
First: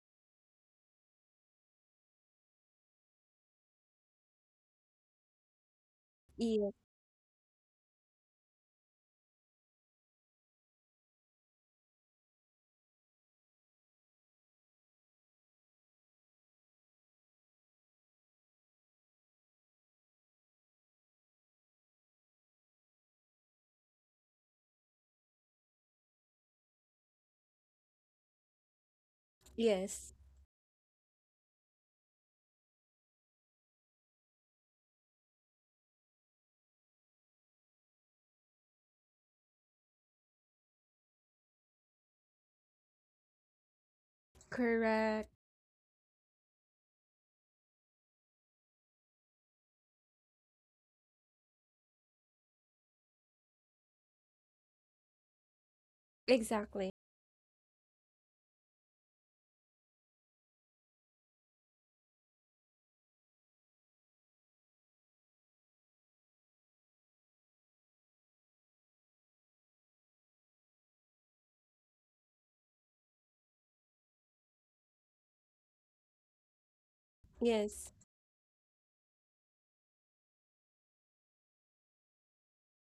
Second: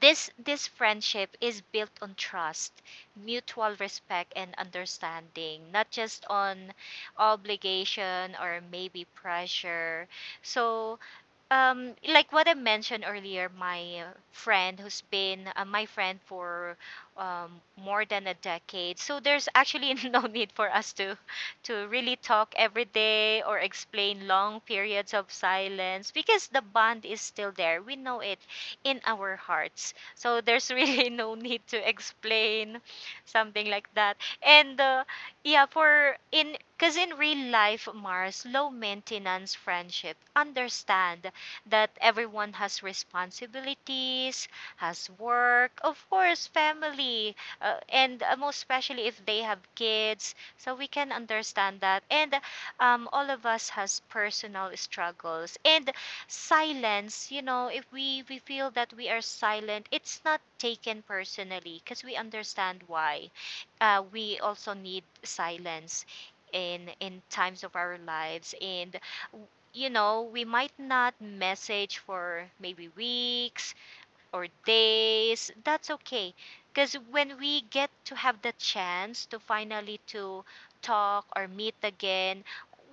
[SPEAKER 2] this this friendship is built on trust, mutual respect and understanding, not just on
[SPEAKER 1] yes,
[SPEAKER 2] obligation or maybe pressure. So um like what I mentioned earlier, my uh, friend who's been uh, my friend for um, more than a decade. So there's actually no need for us to to really talk every day or explain long periods of silence, because the bond is still there. We know it in our hearts.
[SPEAKER 1] yes.
[SPEAKER 2] So there's really no need to explain something like that. And uh, yeah, for in because in real life, Mars, low maintenance friendship, understand that everyone has responsibilities, has
[SPEAKER 1] Correct.
[SPEAKER 2] work, of course, family, uh, and uh, most especially if they have kids. So we can understand that. And um, all of us has personal struggles. And
[SPEAKER 1] Exactly.
[SPEAKER 2] silence, you know, if we, we feel that we are silent, it's not taken personally because we understand why. Uh, we also need silence in in times of our lives. And you know, we might not message for maybe weeks or days. That's okay, because when we
[SPEAKER 1] Yes,
[SPEAKER 2] get to have the chance to finally to talk or meet again,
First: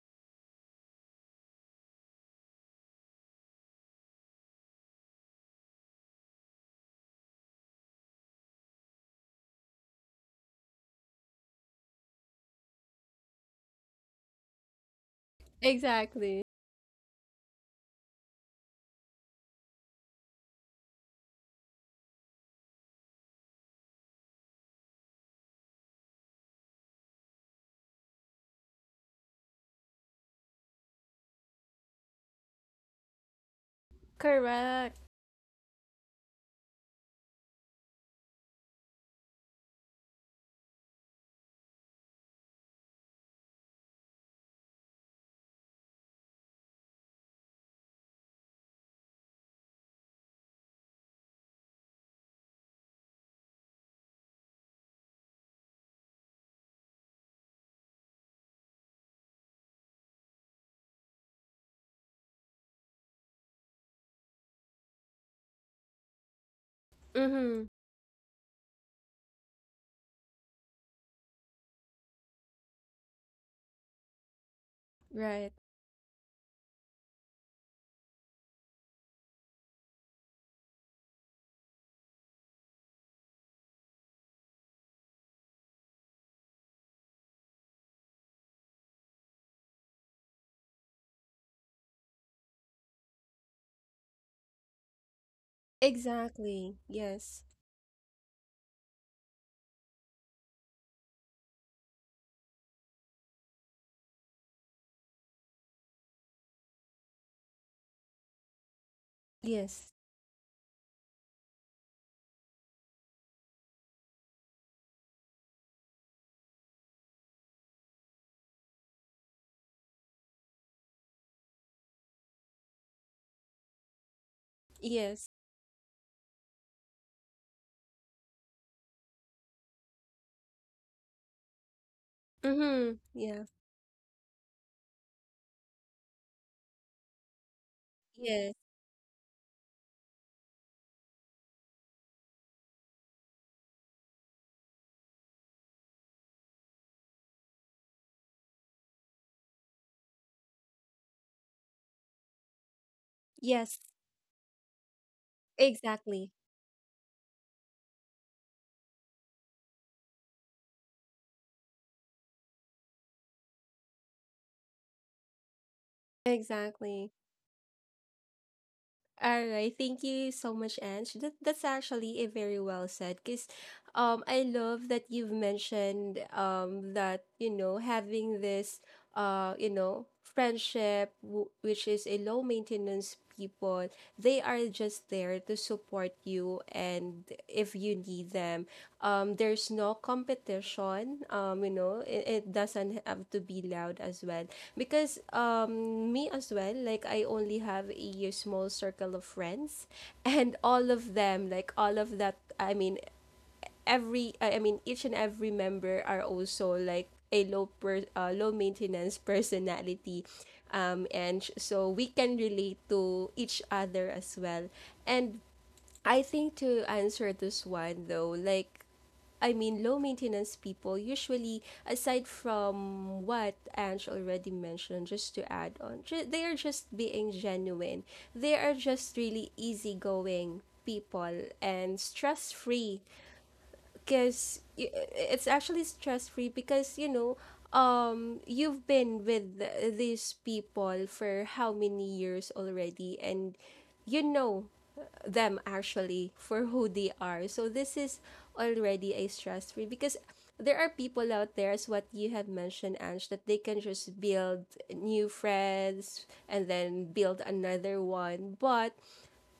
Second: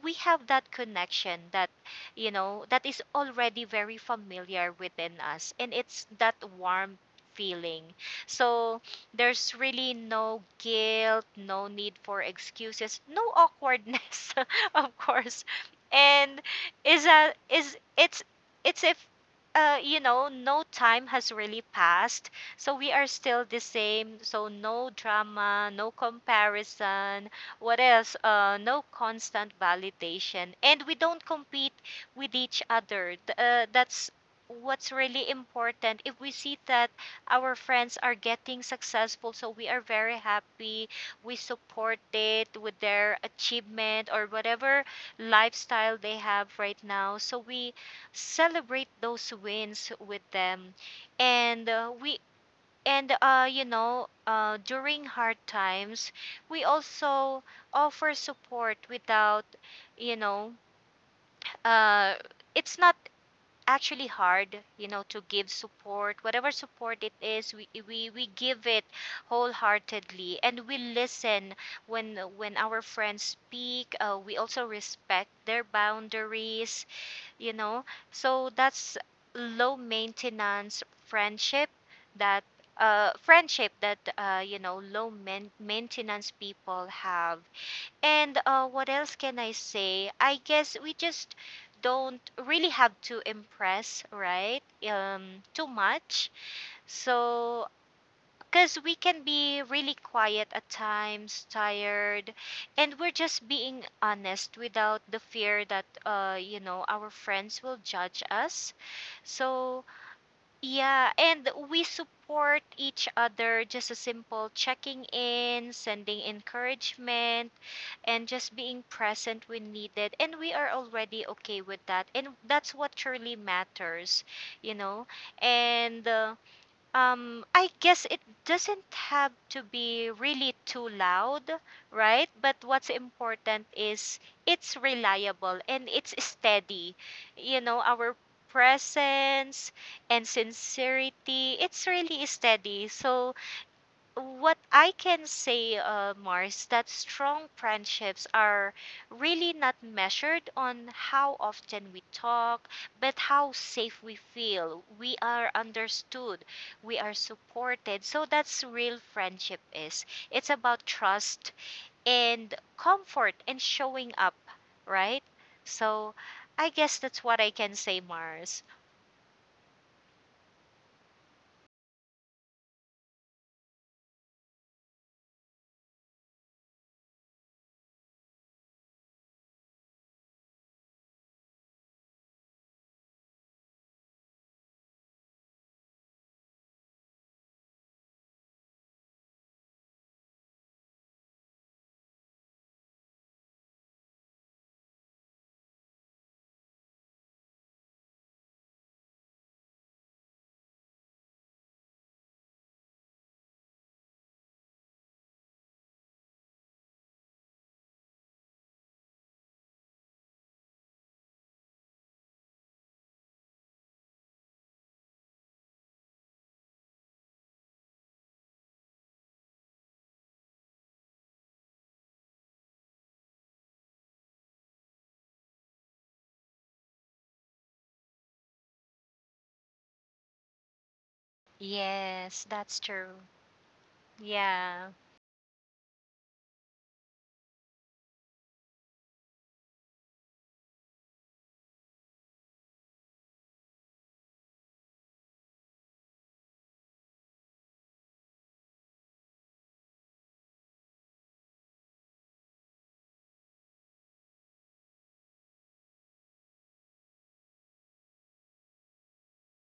[SPEAKER 2] we have that connection that, you know, that is already very familiar within us, and it's that warm feeling. So there's really no guilt, no need for excuses, no awkwardness, of course. And
[SPEAKER 1] exactly.
[SPEAKER 2] is a is it's it's a uh, you know, no time has really passed. So we are still the same. So no drama, no comparison. What else? Uh, no constant validation. And we don't compete with each other. Th- Uh, that's what's
[SPEAKER 1] Correct.
[SPEAKER 2] really important. If we see that our friends are getting successful, so we are very happy. We support it with their achievement or whatever lifestyle they have right now. So we celebrate those wins with them. And uh, we and uh, you know, uh, during hard times, we also offer support without, you know, uh, it's not actually hard, you know, to give support. Whatever support it is,
[SPEAKER 1] Mm-hmm.
[SPEAKER 2] we, we we give it wholeheartedly, and we listen when when our friends speak. Uh, we also respect
[SPEAKER 1] Right.
[SPEAKER 2] their boundaries, you know. So that's low maintenance friendship. That uh, Friendship that, uh, you know, low man- maintenance people have. And uh, what else can I say? I guess we just don't really have to impress, right? um, Too much.
[SPEAKER 1] Exactly. Yes,
[SPEAKER 2] So because we can be really quiet at times, tired, and we're just being honest without the fear that, uh, you know, our friends will judge us. So,
[SPEAKER 1] yes,
[SPEAKER 2] yeah, and we support each other. Just a simple checking in, sending encouragement, and just being present when needed. And we are already okay with that. And that's what truly matters, you know.
[SPEAKER 1] yes.
[SPEAKER 2] And, uh, um I guess it doesn't have to be really too loud, right? But what's
[SPEAKER 1] Mm-hmm. Yeah.
[SPEAKER 2] important is it's reliable and it's steady. You know, our
[SPEAKER 1] Yes.
[SPEAKER 2] presence and sincerity, it's really steady. So what I can say, uh, Mars, that strong friendships are really not measured on how often we talk, but how
[SPEAKER 1] Yes.
[SPEAKER 2] safe we feel. We are
[SPEAKER 1] Exactly.
[SPEAKER 2] understood, we are supported. So that's real friendship is. It's about trust and comfort and showing up, right? So I guess
[SPEAKER 1] Exactly.
[SPEAKER 2] that's what I can say, Mars.
[SPEAKER 1] All right. Thank you so much, Ange. That that's actually a very well said. Cause um I love that you've mentioned um that, you know, having this uh you know, friendship w- which is a low maintenance people, they are just there to support you and if you need them. Um there's no competition, um you know, it, it doesn't have to be loud as well, because um me as well, like, I only have a small circle of friends, and all of them, like all of that, I mean, every I I mean, each and every member are also like a low per, uh, low maintenance personality, um and sh- so we can relate to each other as well. And I think to answer this one though, like, I mean, low maintenance people usually, aside from what Ange already mentioned, just to add on, ju- they are just being genuine, they are just really easygoing people and
[SPEAKER 2] Yes,
[SPEAKER 1] stress
[SPEAKER 2] that's
[SPEAKER 1] free,
[SPEAKER 2] true.
[SPEAKER 1] because
[SPEAKER 2] Yeah.
[SPEAKER 1] it's actually stress free, because you know, um you've been with th- these people for how many years already, and you know them actually for who they are, so this is already a stress free, because there are people out there, as what you have mentioned, Ange, that they can just build new friends and then build another one, but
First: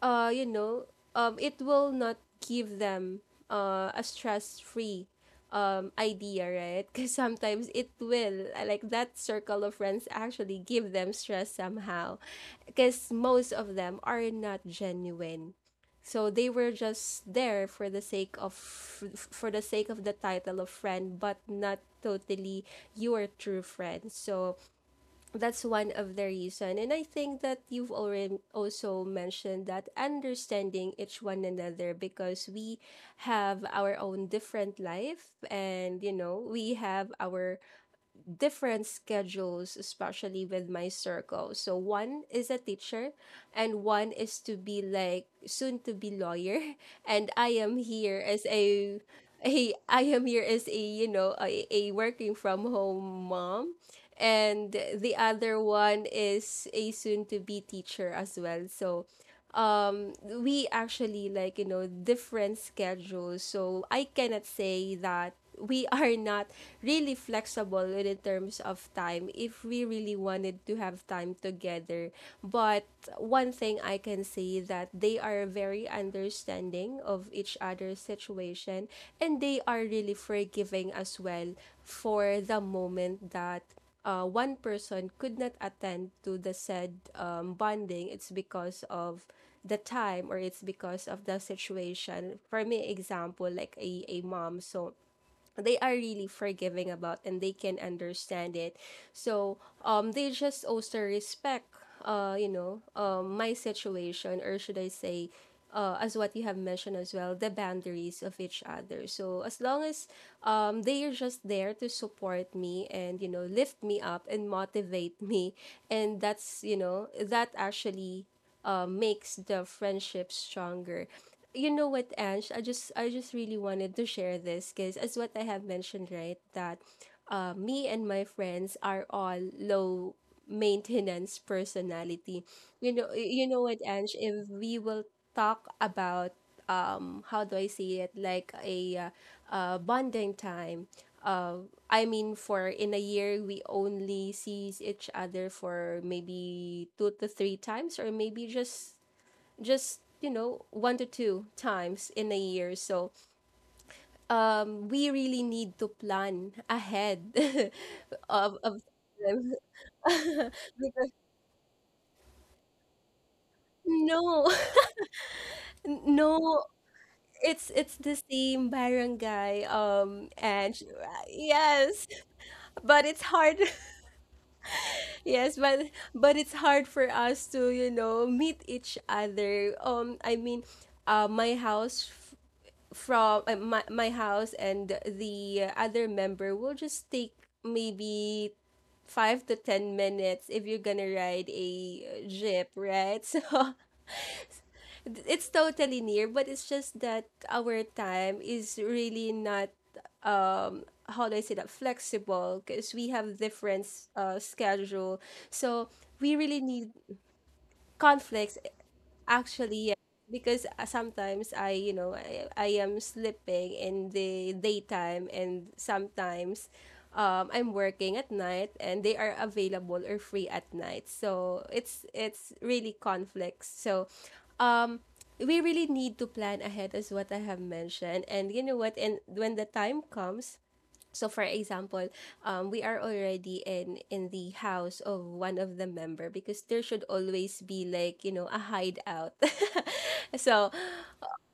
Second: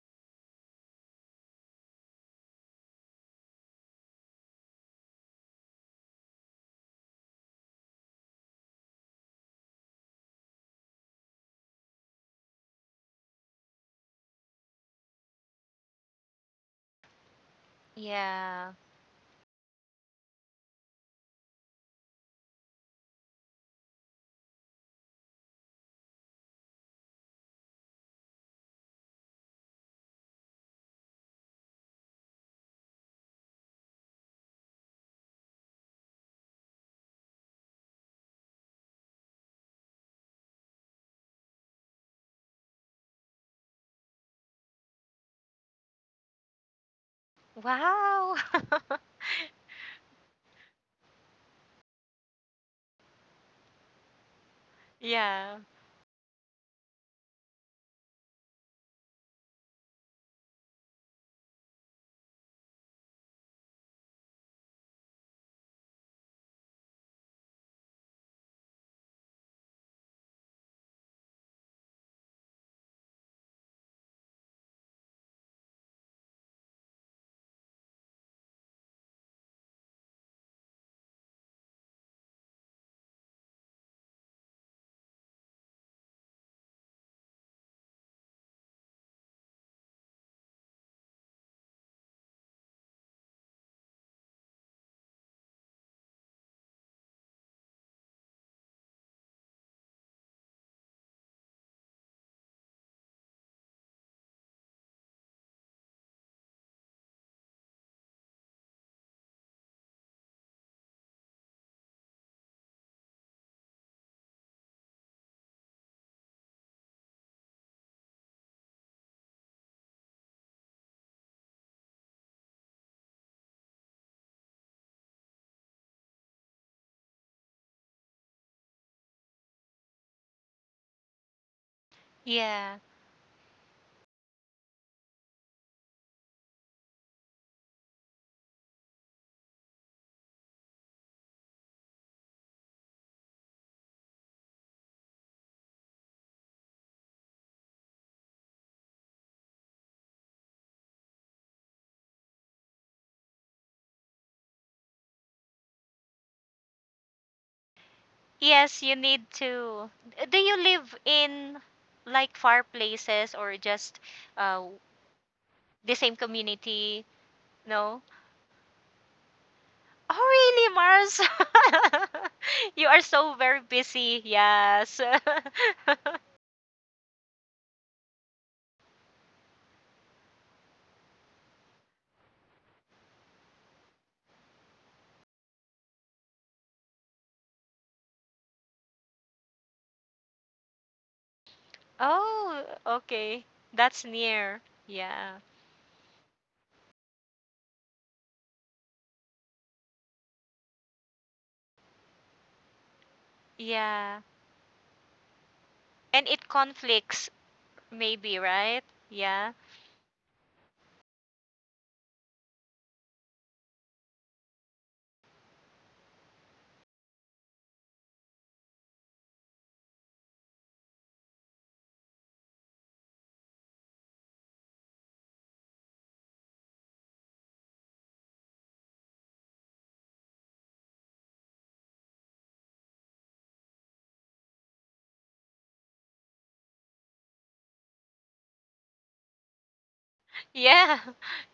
[SPEAKER 1] uh, you know, um, it will not give them uh, a stress-free um, idea, right? Because sometimes it will, uh, like that circle of friends actually give them stress somehow, because most of them are not genuine. So they were just there for the sake of
[SPEAKER 2] Yeah.
[SPEAKER 1] f- for the sake of the title of friend, but not totally your true friend. So that's one of the reason, and I think that you've already also mentioned that understanding each one another, because we have our own different life, and you know, we have our different schedules, especially with my circle. So one is a teacher, and one is to be like soon to be lawyer, and I am here
[SPEAKER 2] Wow.
[SPEAKER 1] as a a I am here as a you know, a, a working from home mom. And the
[SPEAKER 2] Yeah.
[SPEAKER 1] other one is a soon to be teacher as well. So um we actually, like, you know, different schedules, so I cannot say that we are not really flexible in terms of time if we really wanted to have time together. But one thing I can say, that they are very understanding of each other's situation, and they are really forgiving as well, for the moment that uh, one person could not attend to the said um, bonding, it's because of the time, or it's because of the situation. For me, example, like a, a mom. So they are really forgiving about, and they can understand it. So um they just also respect, uh you know, um my situation. Or should I say, uh, as what you have mentioned as well, the boundaries of each other. So as long as um, they are just there to support me, and you know, lift me up and motivate me, and that's, you know, that actually uh, makes the friendship stronger. You know what, Ange? I just I just really wanted to share this, because as what I have mentioned, right, that uh, me and my friends are all low maintenance personality.
[SPEAKER 2] Yeah.
[SPEAKER 1] You know, you know what, Ange? If we will talk about um how do I see it, like a uh, uh, bonding time. Uh, I mean, for in a year we only see each other for maybe two to three times, or maybe just just you know, one to two times in a year. So um, we really need to plan ahead of of
[SPEAKER 2] Yes, you need
[SPEAKER 1] them.
[SPEAKER 2] to. Do you live
[SPEAKER 1] Because
[SPEAKER 2] in like far places or just
[SPEAKER 1] no,
[SPEAKER 2] uh the same
[SPEAKER 1] no.
[SPEAKER 2] community?
[SPEAKER 1] It's it's
[SPEAKER 2] No?
[SPEAKER 1] the same barangay.
[SPEAKER 2] Oh,
[SPEAKER 1] Um, and
[SPEAKER 2] really,
[SPEAKER 1] sh-
[SPEAKER 2] Mars?
[SPEAKER 1] yes,
[SPEAKER 2] You
[SPEAKER 1] but
[SPEAKER 2] are
[SPEAKER 1] it's
[SPEAKER 2] so
[SPEAKER 1] hard.
[SPEAKER 2] very busy. Yes.
[SPEAKER 1] Yes, but but it's hard for us to, you know, meet each other. um I mean, uh, my house f- from uh, my, my house and the other member will just take maybe five to ten minutes if you're gonna ride a uh,
[SPEAKER 2] Oh,
[SPEAKER 1] jeep, right? So
[SPEAKER 2] okay. That's near. Yeah.
[SPEAKER 1] it's totally near, but it's just that our time is really not um how do I say that, flexible, because we have different
[SPEAKER 2] Yeah.
[SPEAKER 1] uh schedule. So
[SPEAKER 2] And
[SPEAKER 1] we
[SPEAKER 2] it
[SPEAKER 1] really need
[SPEAKER 2] conflicts maybe,
[SPEAKER 1] conflicts.
[SPEAKER 2] right? Yeah.
[SPEAKER 1] Actually, yeah, because uh, sometimes I, you know, I, I am sleeping in the daytime, and sometimes um, I'm working at night, and they are available or free at night. So it's it's really conflicts. So um we really need to plan ahead, as what I have mentioned. And you know what? And when the time comes, so for example, um, we are already in in the house of one of the member, because there should always be like, you know, a hideout. So
[SPEAKER 2] Yeah.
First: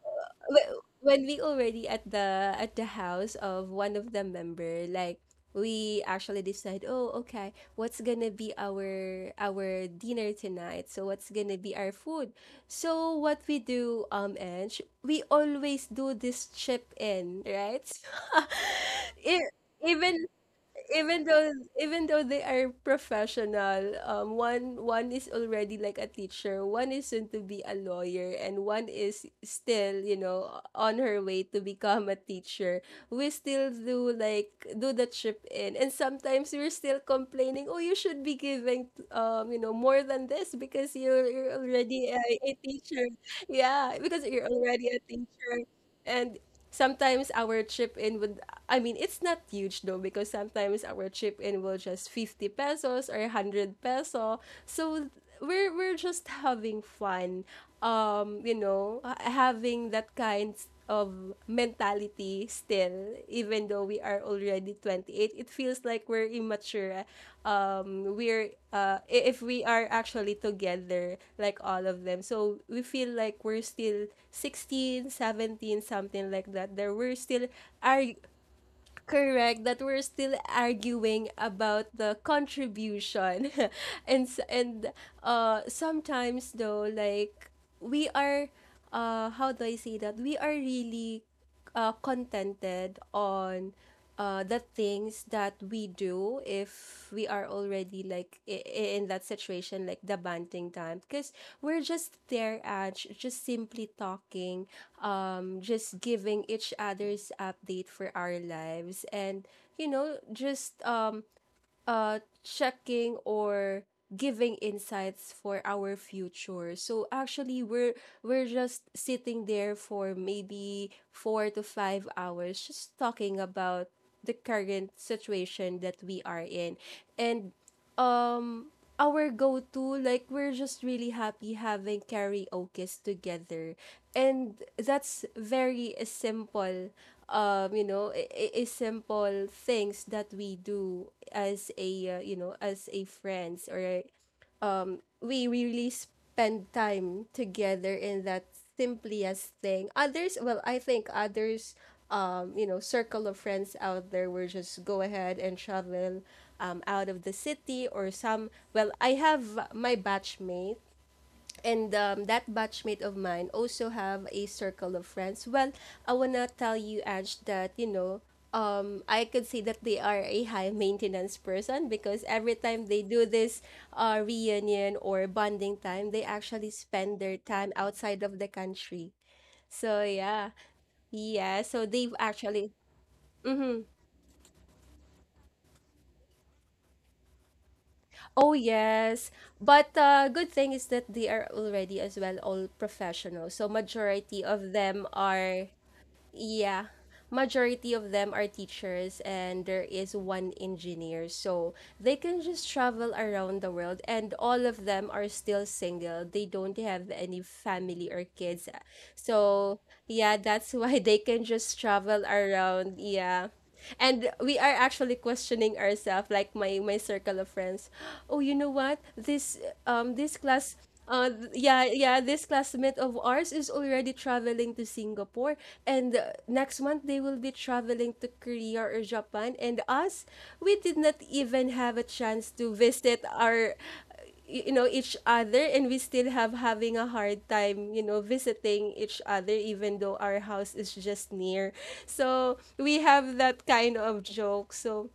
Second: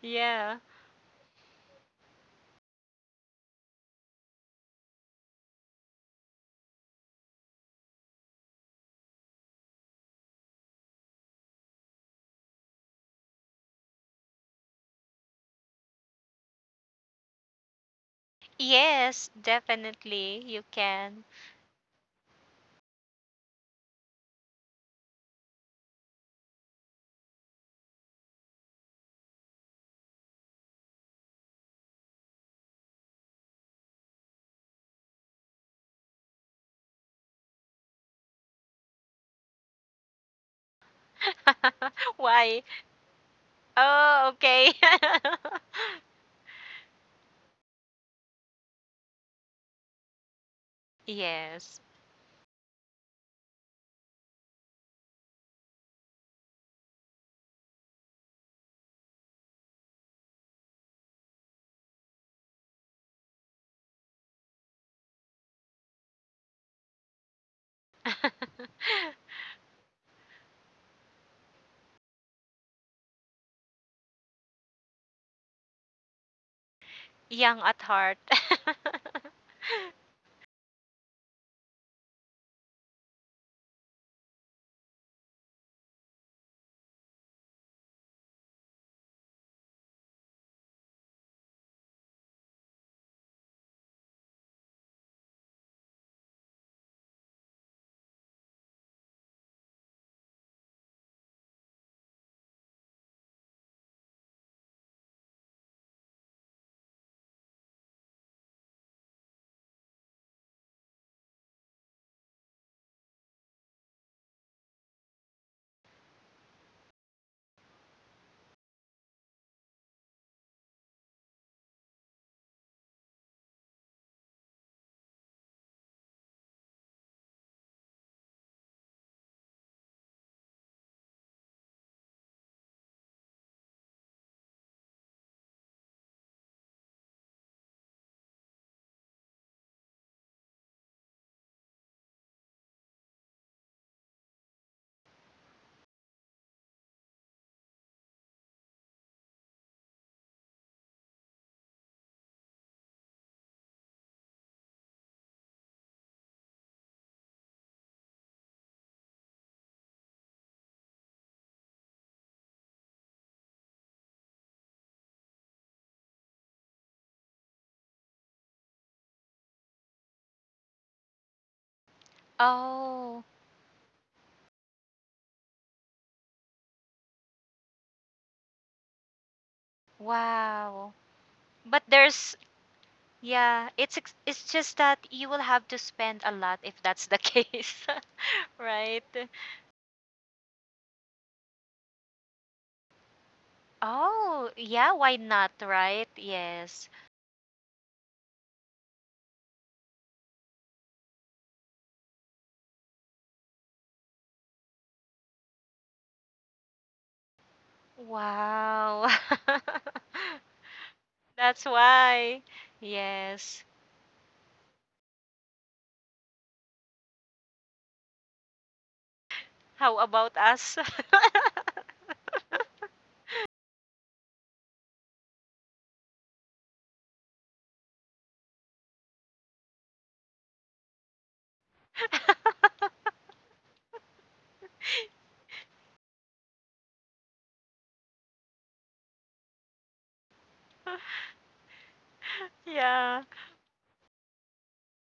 [SPEAKER 2] Yeah.
[SPEAKER 1] wh- when we already at the at the house of one of the member, like we actually decide, oh, okay, what's gonna be our our dinner tonight? So what's gonna be our food? So what we do, um, Ange, we always do this chip in, right?
[SPEAKER 2] Yes,
[SPEAKER 1] it, even
[SPEAKER 2] definitely you can.
[SPEAKER 1] even though even though they are professional, um, one one is already like a teacher, one is soon to be a lawyer, and one is still, you know, on her way to become a teacher. We still do like do the chip in, and sometimes we're still complaining. Oh, you should be giving um you know more than this because you're you're already a, a
[SPEAKER 2] Why?
[SPEAKER 1] teacher. Yeah, because
[SPEAKER 2] Oh,
[SPEAKER 1] you're
[SPEAKER 2] okay.
[SPEAKER 1] already a teacher, and sometimes our chip in would, I mean, it's not huge though because sometimes our chip in will
[SPEAKER 2] Yes.
[SPEAKER 1] just fifty pesos or one hundred peso. So we're we're just having fun. Um, you know, ha- Having that kind of mentality still, even though we are already twenty-eight, it feels like we're immature. Um we're uh i- if we are actually together, like all of them, so we feel like we're still sixteen seventeen, something like that. There We're still
[SPEAKER 2] Young at
[SPEAKER 1] ar-
[SPEAKER 2] heart.
[SPEAKER 1] correct that we're still arguing about the contribution. And s- and uh sometimes though, like, we are, uh how do I say, that we are really uh contented on, uh, the things that we do if we are already like, i- i- in that situation, like the banting time. Because we're just there at j- just simply talking, um just giving each other's update for our lives, and you know just um uh checking or giving insights for our future. So actually we're we're just sitting there for maybe four to five hours just talking about the current situation that we are in. And um our go-to, like, we're just really happy having karaoke's together, and that's very uh, simple. Um you know i- i- i- simple things that we do as a uh, you know, as a friends or a, we really spend time together in that simplest thing. Others, well, I think others, um, you know, circle of friends out there will just go ahead and travel, um, out of the city or some. Well, I have my batchmate, and um, that batchmate of mine also have a circle of friends. Well, I wanna tell you, Ange, that you know, um, I could say that they are a high maintenance person because every time they
[SPEAKER 2] Oh,
[SPEAKER 1] do this uh, reunion or bonding time, they actually spend their time outside of the country. So yeah.
[SPEAKER 2] wow.
[SPEAKER 1] Yeah,
[SPEAKER 2] But
[SPEAKER 1] so they've
[SPEAKER 2] there's
[SPEAKER 1] actually,
[SPEAKER 2] yeah, it's ex- it's just that you will have to spend a lot if that's the case.
[SPEAKER 1] oh
[SPEAKER 2] Right?
[SPEAKER 1] yes, but uh, good thing is that they are already as well all professional. So majority
[SPEAKER 2] Oh,
[SPEAKER 1] of
[SPEAKER 2] yeah,
[SPEAKER 1] them
[SPEAKER 2] why not,
[SPEAKER 1] are,
[SPEAKER 2] right?
[SPEAKER 1] yeah,
[SPEAKER 2] Yes.
[SPEAKER 1] majority of them are teachers, and there is one engineer. So they can just travel around the world, and all of them are still single. They don't have any family or kids,
[SPEAKER 2] Wow.
[SPEAKER 1] so yeah, that's why they can
[SPEAKER 2] That's
[SPEAKER 1] just travel
[SPEAKER 2] why.
[SPEAKER 1] around. Yeah,
[SPEAKER 2] Yes.
[SPEAKER 1] and we are actually questioning ourselves, like, my my circle of friends. Oh, you know what, this
[SPEAKER 2] How
[SPEAKER 1] um
[SPEAKER 2] about
[SPEAKER 1] this class
[SPEAKER 2] us?
[SPEAKER 1] uh, th- yeah, yeah, this classmate of ours is already traveling to Singapore, and uh, next month they will be traveling to Korea or Japan. And us, we did not even have a chance to visit our, y- you know, each other, and we still have having a hard time, you know, visiting each other, even though our house is just near. So we
[SPEAKER 2] Yeah.
[SPEAKER 1] have that kind of joke. So,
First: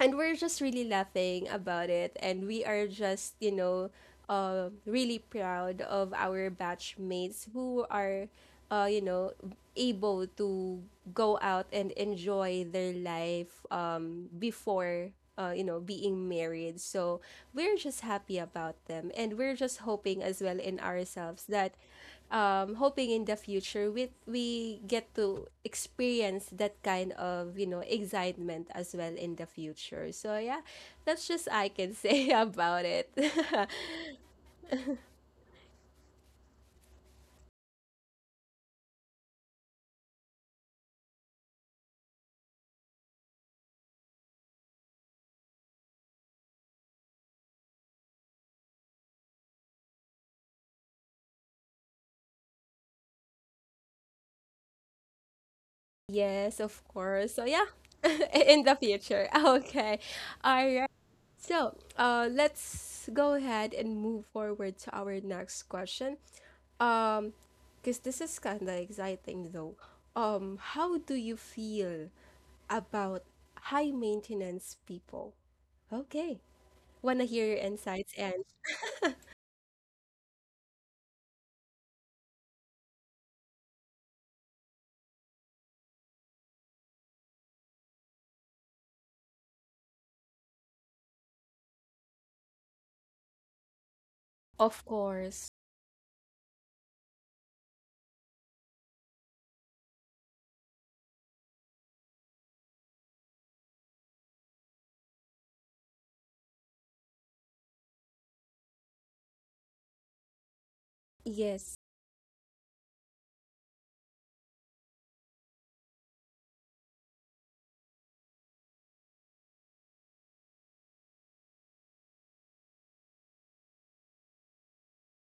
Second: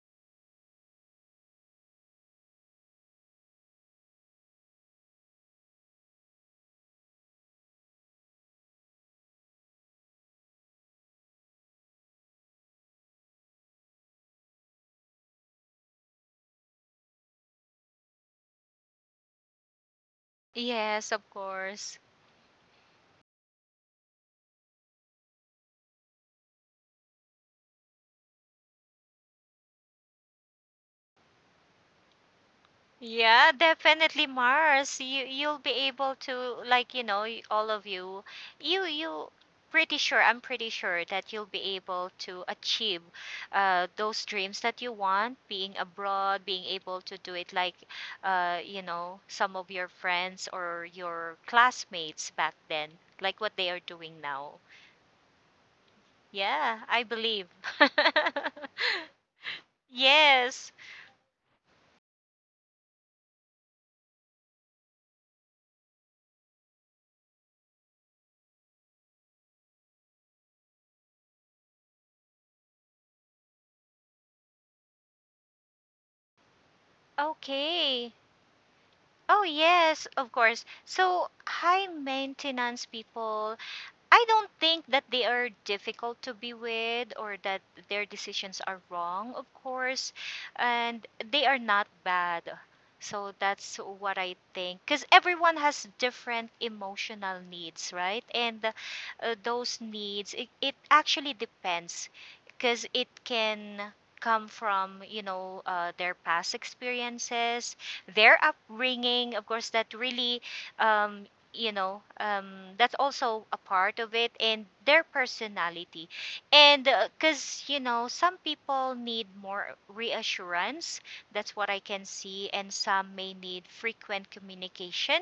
[SPEAKER 1] and we're just really laughing about it, and we are just, you know, uh, really proud of our batchmates who are, uh, you know, able to go out and enjoy their life, um, before, uh, you know, being married. So we're just happy about them, and we're just hoping as well in
[SPEAKER 2] Yes, of
[SPEAKER 1] ourselves that,
[SPEAKER 2] course.
[SPEAKER 1] um, hoping in the future we we get to experience that kind of, you know, excitement as well in the future. So yeah, that's just I can say about it.
[SPEAKER 2] Yeah, definitely, Mars. You you'll be able to, like, you know, y- all of you. You you pretty sure I'm pretty sure that you'll be able to achieve uh those dreams that you want, being abroad, being able to do it like, uh you know, some of your friends or your classmates back then, like what they are doing now.
[SPEAKER 1] Yes,
[SPEAKER 2] Yeah,
[SPEAKER 1] of
[SPEAKER 2] I
[SPEAKER 1] course. So
[SPEAKER 2] believe.
[SPEAKER 1] yeah, in the future. Okay, all
[SPEAKER 2] Yes.
[SPEAKER 1] right. So uh, let's go ahead and move forward to our next question. Um, because this is kind of exciting though. Um, how do you feel about high maintenance people? Okay, wanna hear your insights
[SPEAKER 2] Okay.
[SPEAKER 1] and
[SPEAKER 2] Oh, yes, of course. So, high maintenance people, I don't think that they are difficult to be with, or that their decisions are wrong, of course, and they are not bad. So that's what I think.
[SPEAKER 1] of
[SPEAKER 2] Because
[SPEAKER 1] course,
[SPEAKER 2] everyone has different emotional needs, right? And uh, uh, those needs, it, it actually depends, because it can come from, you know, uh, their past experiences, their upbringing. Of course, that really um, you
[SPEAKER 1] yes,
[SPEAKER 2] know um, that's also a part of it, and their personality. And because you know, some people need more reassurance, that's what I can see. And some may need frequent communication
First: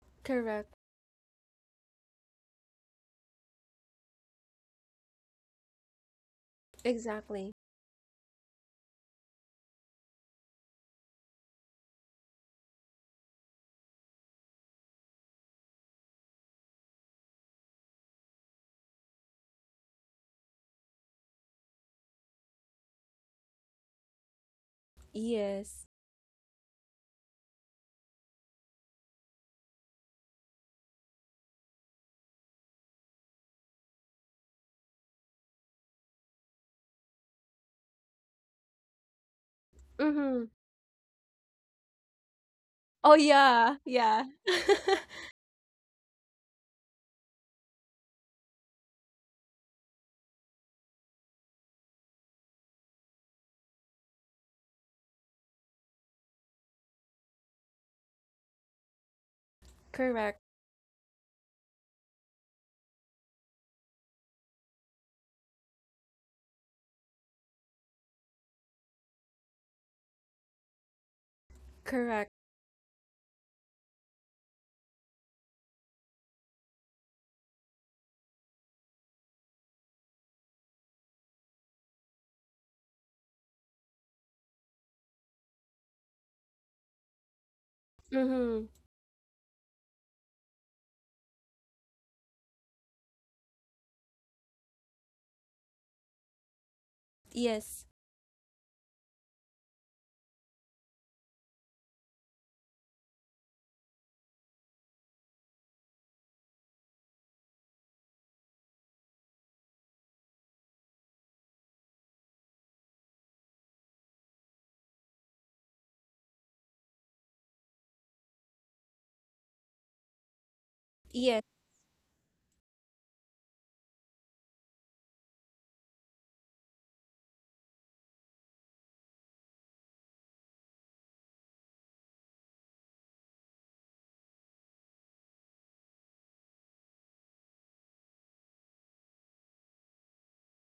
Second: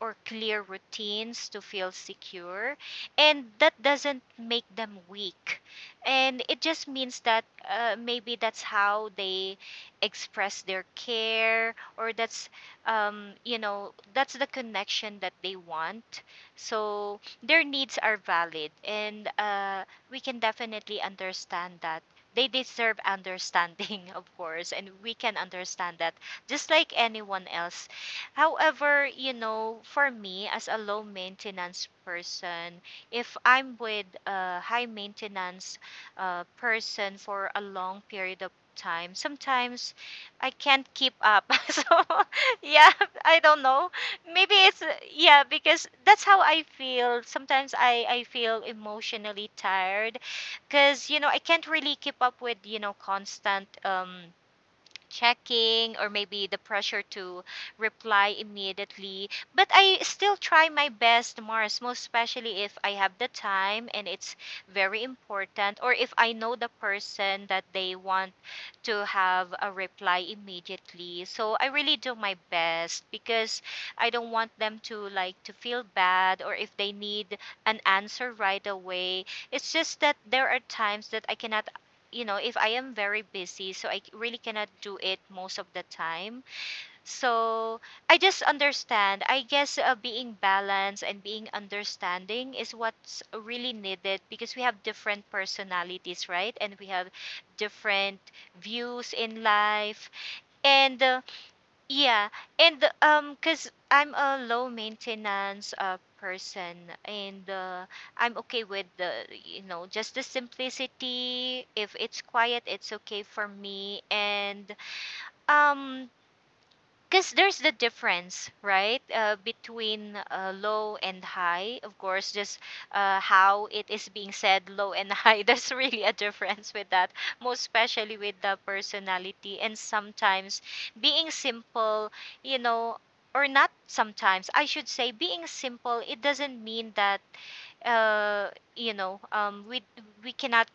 [SPEAKER 2] or clear
[SPEAKER 1] correct,
[SPEAKER 2] routines to feel secure. And that doesn't make them weak. And it just means that,
[SPEAKER 1] exactly,
[SPEAKER 2] uh, maybe that's how they express their care, or that's um, you know, that's the connection that they want. So their needs are valid, and uh, we can definitely understand that. They deserve understanding, of course, and we can
[SPEAKER 1] yes.
[SPEAKER 2] understand that just like anyone else. However, you know, for me as a low maintenance person, if I'm with a high maintenance uh, person for a long period of time, sometimes
[SPEAKER 1] Mm-hmm.
[SPEAKER 2] I can't keep up. So yeah,
[SPEAKER 1] Oh
[SPEAKER 2] I don't
[SPEAKER 1] yeah,
[SPEAKER 2] know.
[SPEAKER 1] yeah.
[SPEAKER 2] Maybe it's, yeah, because that's how I feel. Sometimes I I feel emotionally tired, because you know, I can't really keep up with, you know, constant um checking, or maybe the pressure to reply immediately. But I still
[SPEAKER 1] Correct,
[SPEAKER 2] try my best, Mars, most especially if I have the time and it's very important, or if I know the person that they want to have a reply immediately. So I really do
[SPEAKER 1] correct.
[SPEAKER 2] my best, because I don't want them to like to feel bad, or if they need an answer right away. It's just that there are times that I cannot, you know, if I am very busy, so I really cannot do it most of the time. So I just
[SPEAKER 1] Mm-hmm.
[SPEAKER 2] understand. I guess uh, being balanced and being understanding is what's really needed, because we have different personalities, right? And we have
[SPEAKER 1] Yes,
[SPEAKER 2] different views in life. And uh, yeah, and um, cause I'm a low maintenance uh person, and uh, I'm okay with the you know just the simplicity. If it's quiet, it's okay for me, and um because there's the difference, right, uh, between uh, low and
[SPEAKER 1] yes.
[SPEAKER 2] high, of course. Just uh, how it is being said, low and high, there's really a difference with that, most especially with the personality. And sometimes being simple, you know or not, sometimes I should say being simple, it doesn't mean that uh, you know um, we we cannot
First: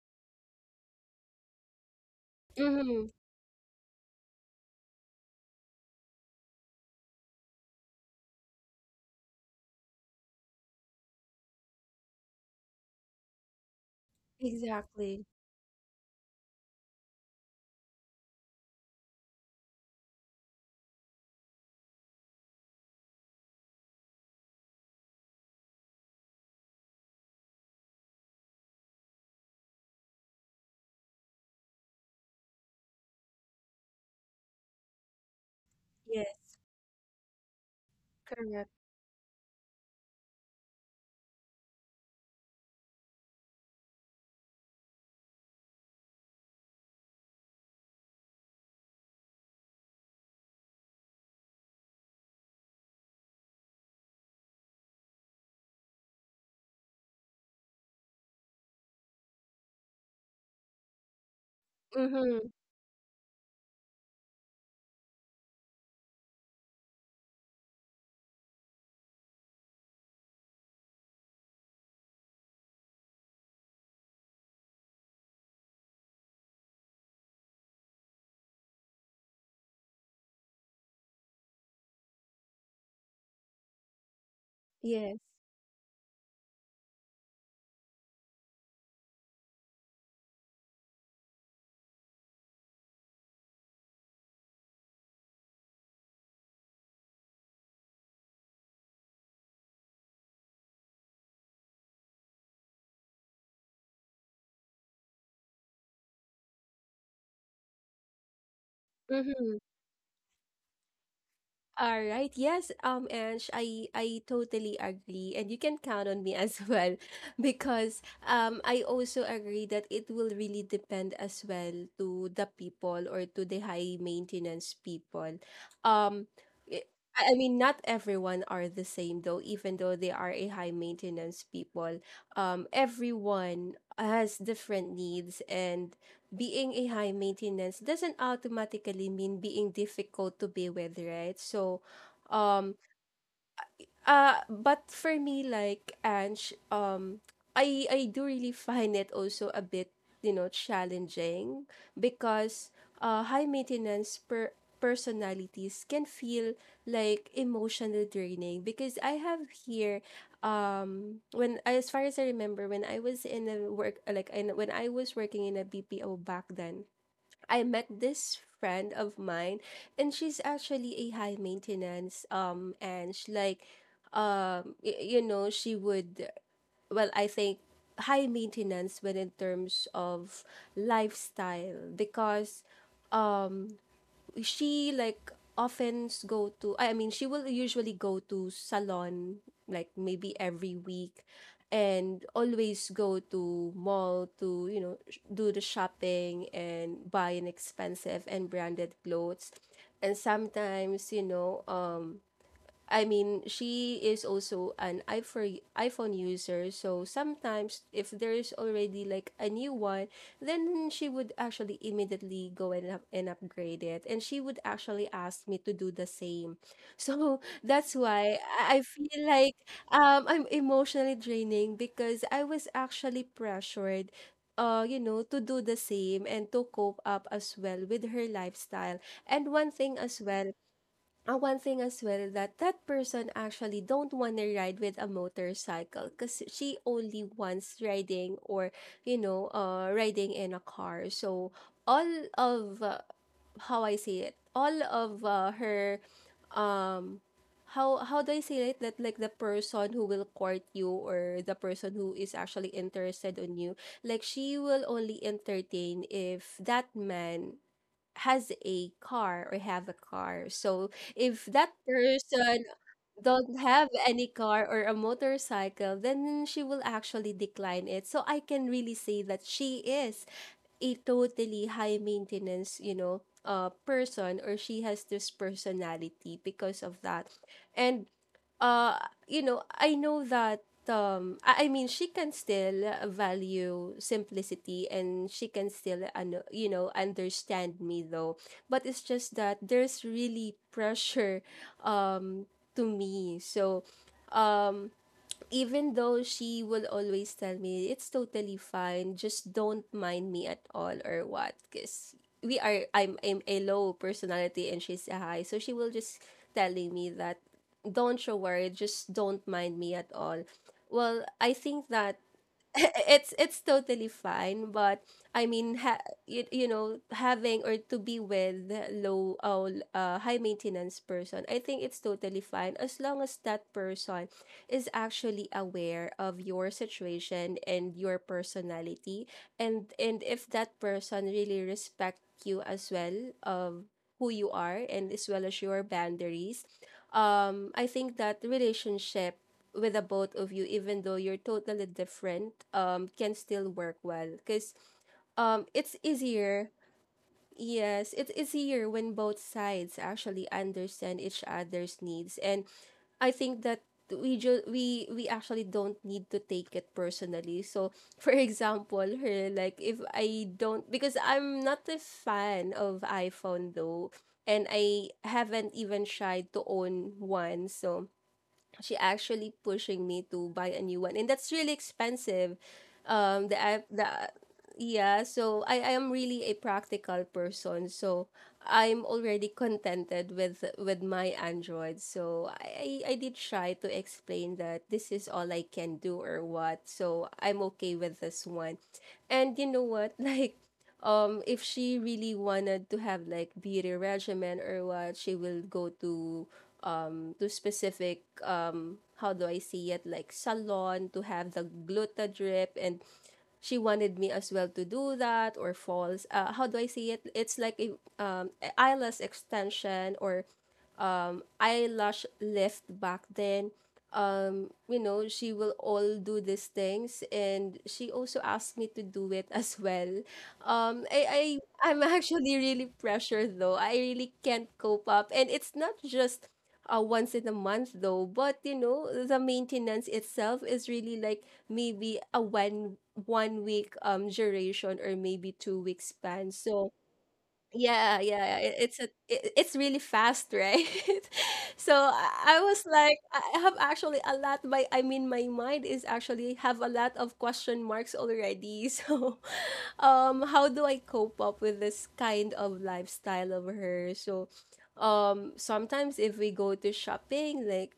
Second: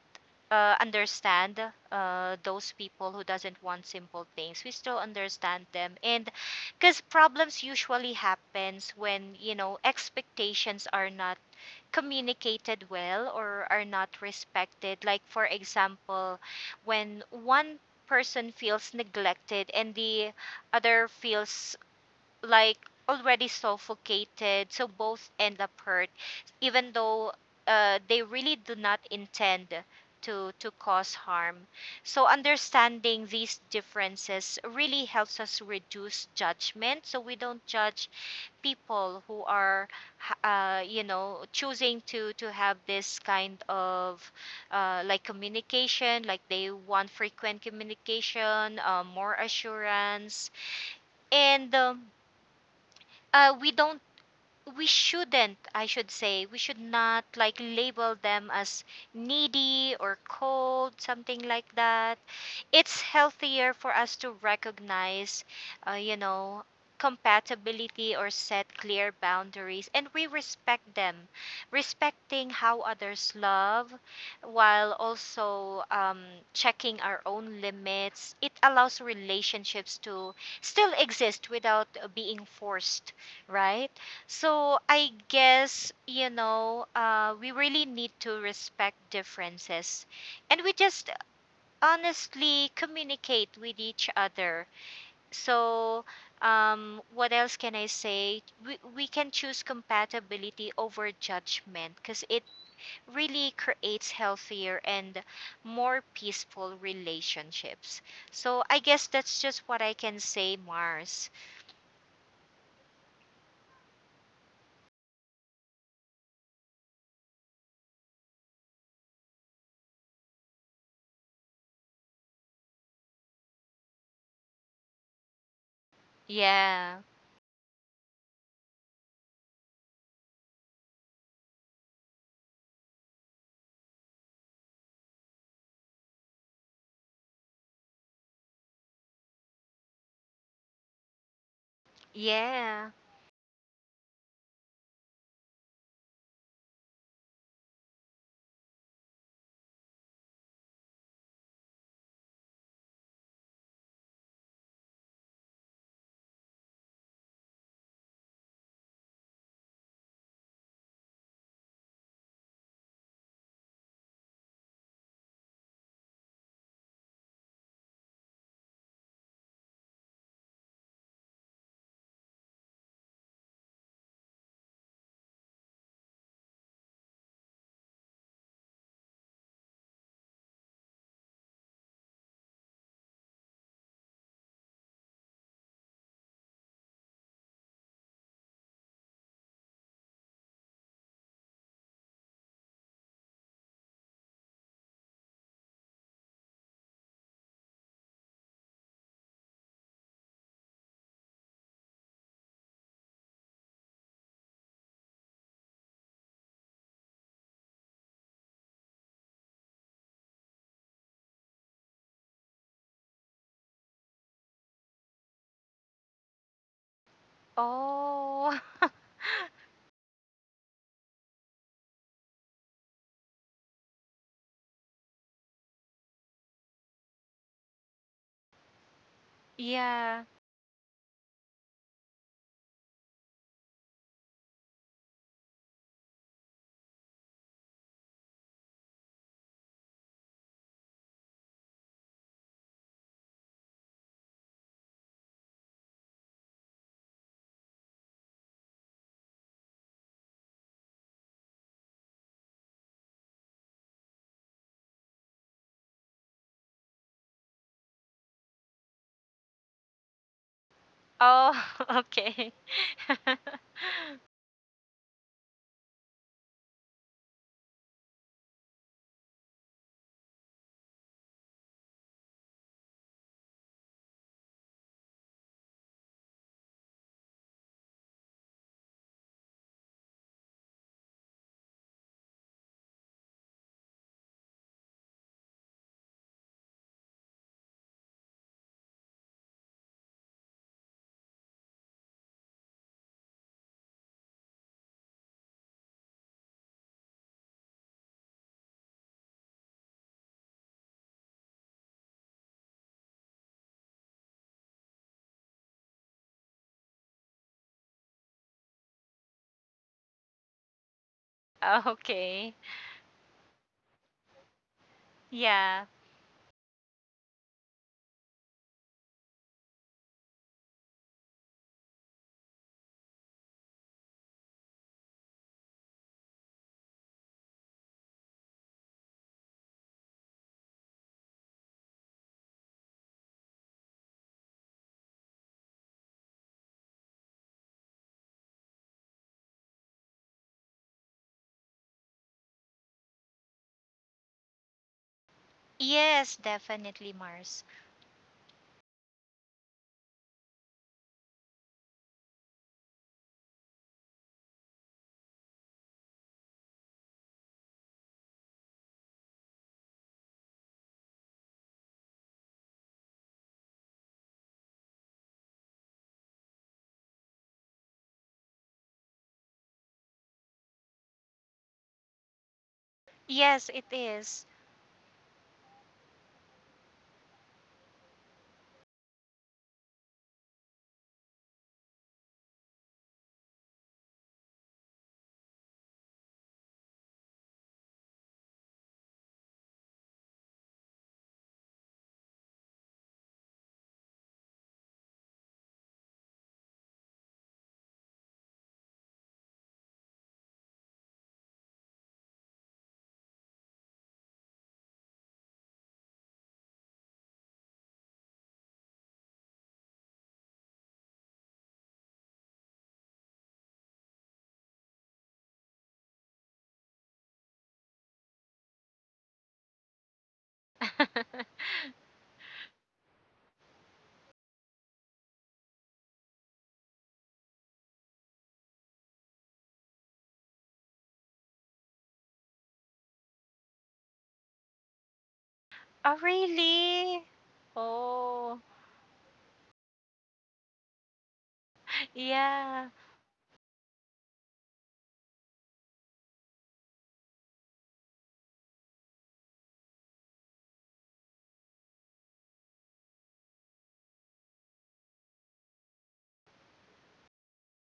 [SPEAKER 2] uh, understand uh, those
[SPEAKER 1] Mm-hmm.
[SPEAKER 2] people who doesn't want simple things. We still understand them. And because problems usually happens when you know expectations are not communicated well or are not respected, like
[SPEAKER 1] Exactly.
[SPEAKER 2] for example, when one person feels neglected and the other feels like already suffocated, so both end up hurt, even though uh, they really do not intend to to cause harm. So understanding these differences really helps us reduce
[SPEAKER 1] Yes,
[SPEAKER 2] judgment, so we don't judge
[SPEAKER 1] correct.
[SPEAKER 2] people who are uh, you know choosing to to have this kind of uh, like communication, like they want frequent communication, uh, more assurance. And um, uh, we don't, we shouldn't I should say, we should not like label them as needy or cold, something like that.
[SPEAKER 1] Mm-hmm.
[SPEAKER 2] It's healthier for us to recognize, uh, you know, compatibility or set clear boundaries, and we respect them, respecting how others love, while also um, checking our own limits. It allows relationships to still exist without uh, being forced, right? So I
[SPEAKER 1] Yes.
[SPEAKER 2] guess, you know uh, we really need to respect differences, and we just honestly communicate with each other. So, um, what else can I say? We, we can choose compatibility over judgment, because it really creates healthier and more peaceful relationships. So, I guess that's
[SPEAKER 1] Mm-hmm.
[SPEAKER 2] just what I can say, Mars.
[SPEAKER 1] All right, yes, um, Ange, I I totally agree, and you can count on me as well, because um, I also agree that it will really depend as well to the people or to the high maintenance people. Um, i-
[SPEAKER 2] Yeah.
[SPEAKER 1] I I mean, not everyone are the same though, even though they are a high maintenance people. Um, everyone has different needs, and being a high maintenance doesn't automatically mean being difficult to be with, right? So, um,
[SPEAKER 2] Yeah.
[SPEAKER 1] uh, but for me, like Ange, um, I I do really find it also a bit, you know, challenging, because uh, high maintenance per personalities can feel like emotional draining. Because I have here, um when, as far as I remember, when I was in a work, like in, when I was working in a B P O back then, I met this friend of mine, and she's actually a high maintenance, um and she like, um y- you know, she would, well, I think, high maintenance when in terms of lifestyle, because um she like often go to, I I mean, she will usually go to salon like maybe every week, and always go to mall to, you know, sh- do the shopping and buy an expensive and branded clothes. And sometimes, you know, um I mean, she is also an iPhone iPhone user, so sometimes if there is already like a new one, then she would actually immediately go and up- and upgrade it, and she would actually ask me to do the same. So that's why
[SPEAKER 2] Oh,
[SPEAKER 1] I I feel like um I'm emotionally draining, because I was actually pressured uh you know, to do the same and to cope up as well with her lifestyle. And one thing as
[SPEAKER 2] yeah.
[SPEAKER 1] well, uh, one thing as well, that that person actually don't want to ride with a motorcycle because she only wants riding or, you know, uh riding in a car. So all of uh, how I say it, all of uh, her, um, how how do I say it, that like the person who will court you or the person who is actually interested on you, like she will only entertain if that man has a car or have a car. So if
[SPEAKER 2] Oh,
[SPEAKER 1] that
[SPEAKER 2] okay.
[SPEAKER 1] person don't have any car or a motorcycle, then she will actually decline it. So I can really say that she is a totally high maintenance, you know, uh person, or she has this personality because of that. And uh you know, I know that um i I mean, she can still value simplicity, and she can still ano, you know, understand me though, but it's just that there's really pressure um to me. So um, even though she will always tell me it's totally fine, just don't mind me at all, or what, because we are I'm, I'm a low personality and she's a high, so she will just telling me that don't you worry, just don't mind me at all. Well, I think that
[SPEAKER 2] Okay.
[SPEAKER 1] it's it's totally fine, but I
[SPEAKER 2] Yeah.
[SPEAKER 1] mean, ha- you, you know, having or to be with low uh, l- uh high maintenance person, I think it's totally fine, as long as that person is actually aware of your situation and your personality, and and if that person really respect you as well of who you are, and as well as your boundaries. Um, I think that relationship with the both of you, even though you're totally different, um can still work well, because um it's
[SPEAKER 2] Yes,
[SPEAKER 1] easier.
[SPEAKER 2] definitely, Mars.
[SPEAKER 1] Yes, it's easier when both sides actually understand each other's needs. And I think that we ju- we we actually don't need to take it personally. So, for example, her, like, if I don't, because I'm not a fan of iPhone though, and I haven't even tried to own one. So, she actually pushing me to buy a new one, and that's really expensive, um the
[SPEAKER 2] Yes, it
[SPEAKER 1] app the
[SPEAKER 2] is.
[SPEAKER 1] yeah. So I I am really a practical person, so I'm already contented with with my android. So i i I did try to explain that this is all I can do, or what, so I'm okay with this one. And you know what, like, um if she really wanted to have like beauty regimen or what, she will go to um to specific, um how do I see it, like salon, to have the glutadrip. And she wanted me as well to do that, or falls, uh, how do I see it, it's like a, um eyelash extension, or um, eyelash lift back then. Um, you know, she will all do these things, and she also asked me to do it as well.
[SPEAKER 2] Oh,
[SPEAKER 1] Um, I, I I'm actually really pressured though. I really can't cope up, and it's not just uh, once in a month though. But you know, the maintenance itself is really like maybe a one one week um duration, or maybe two week span. So
[SPEAKER 2] really?
[SPEAKER 1] yeah, yeah,
[SPEAKER 2] Oh,
[SPEAKER 1] it, it's a it, it's really fast, right? So, I, I was
[SPEAKER 2] yeah.
[SPEAKER 1] like, I I have actually a lot. My I mean, my mind is actually have a lot of question marks already. So, um, how do I cope up with this kind of lifestyle of her? So, um, sometimes if we go to shopping, like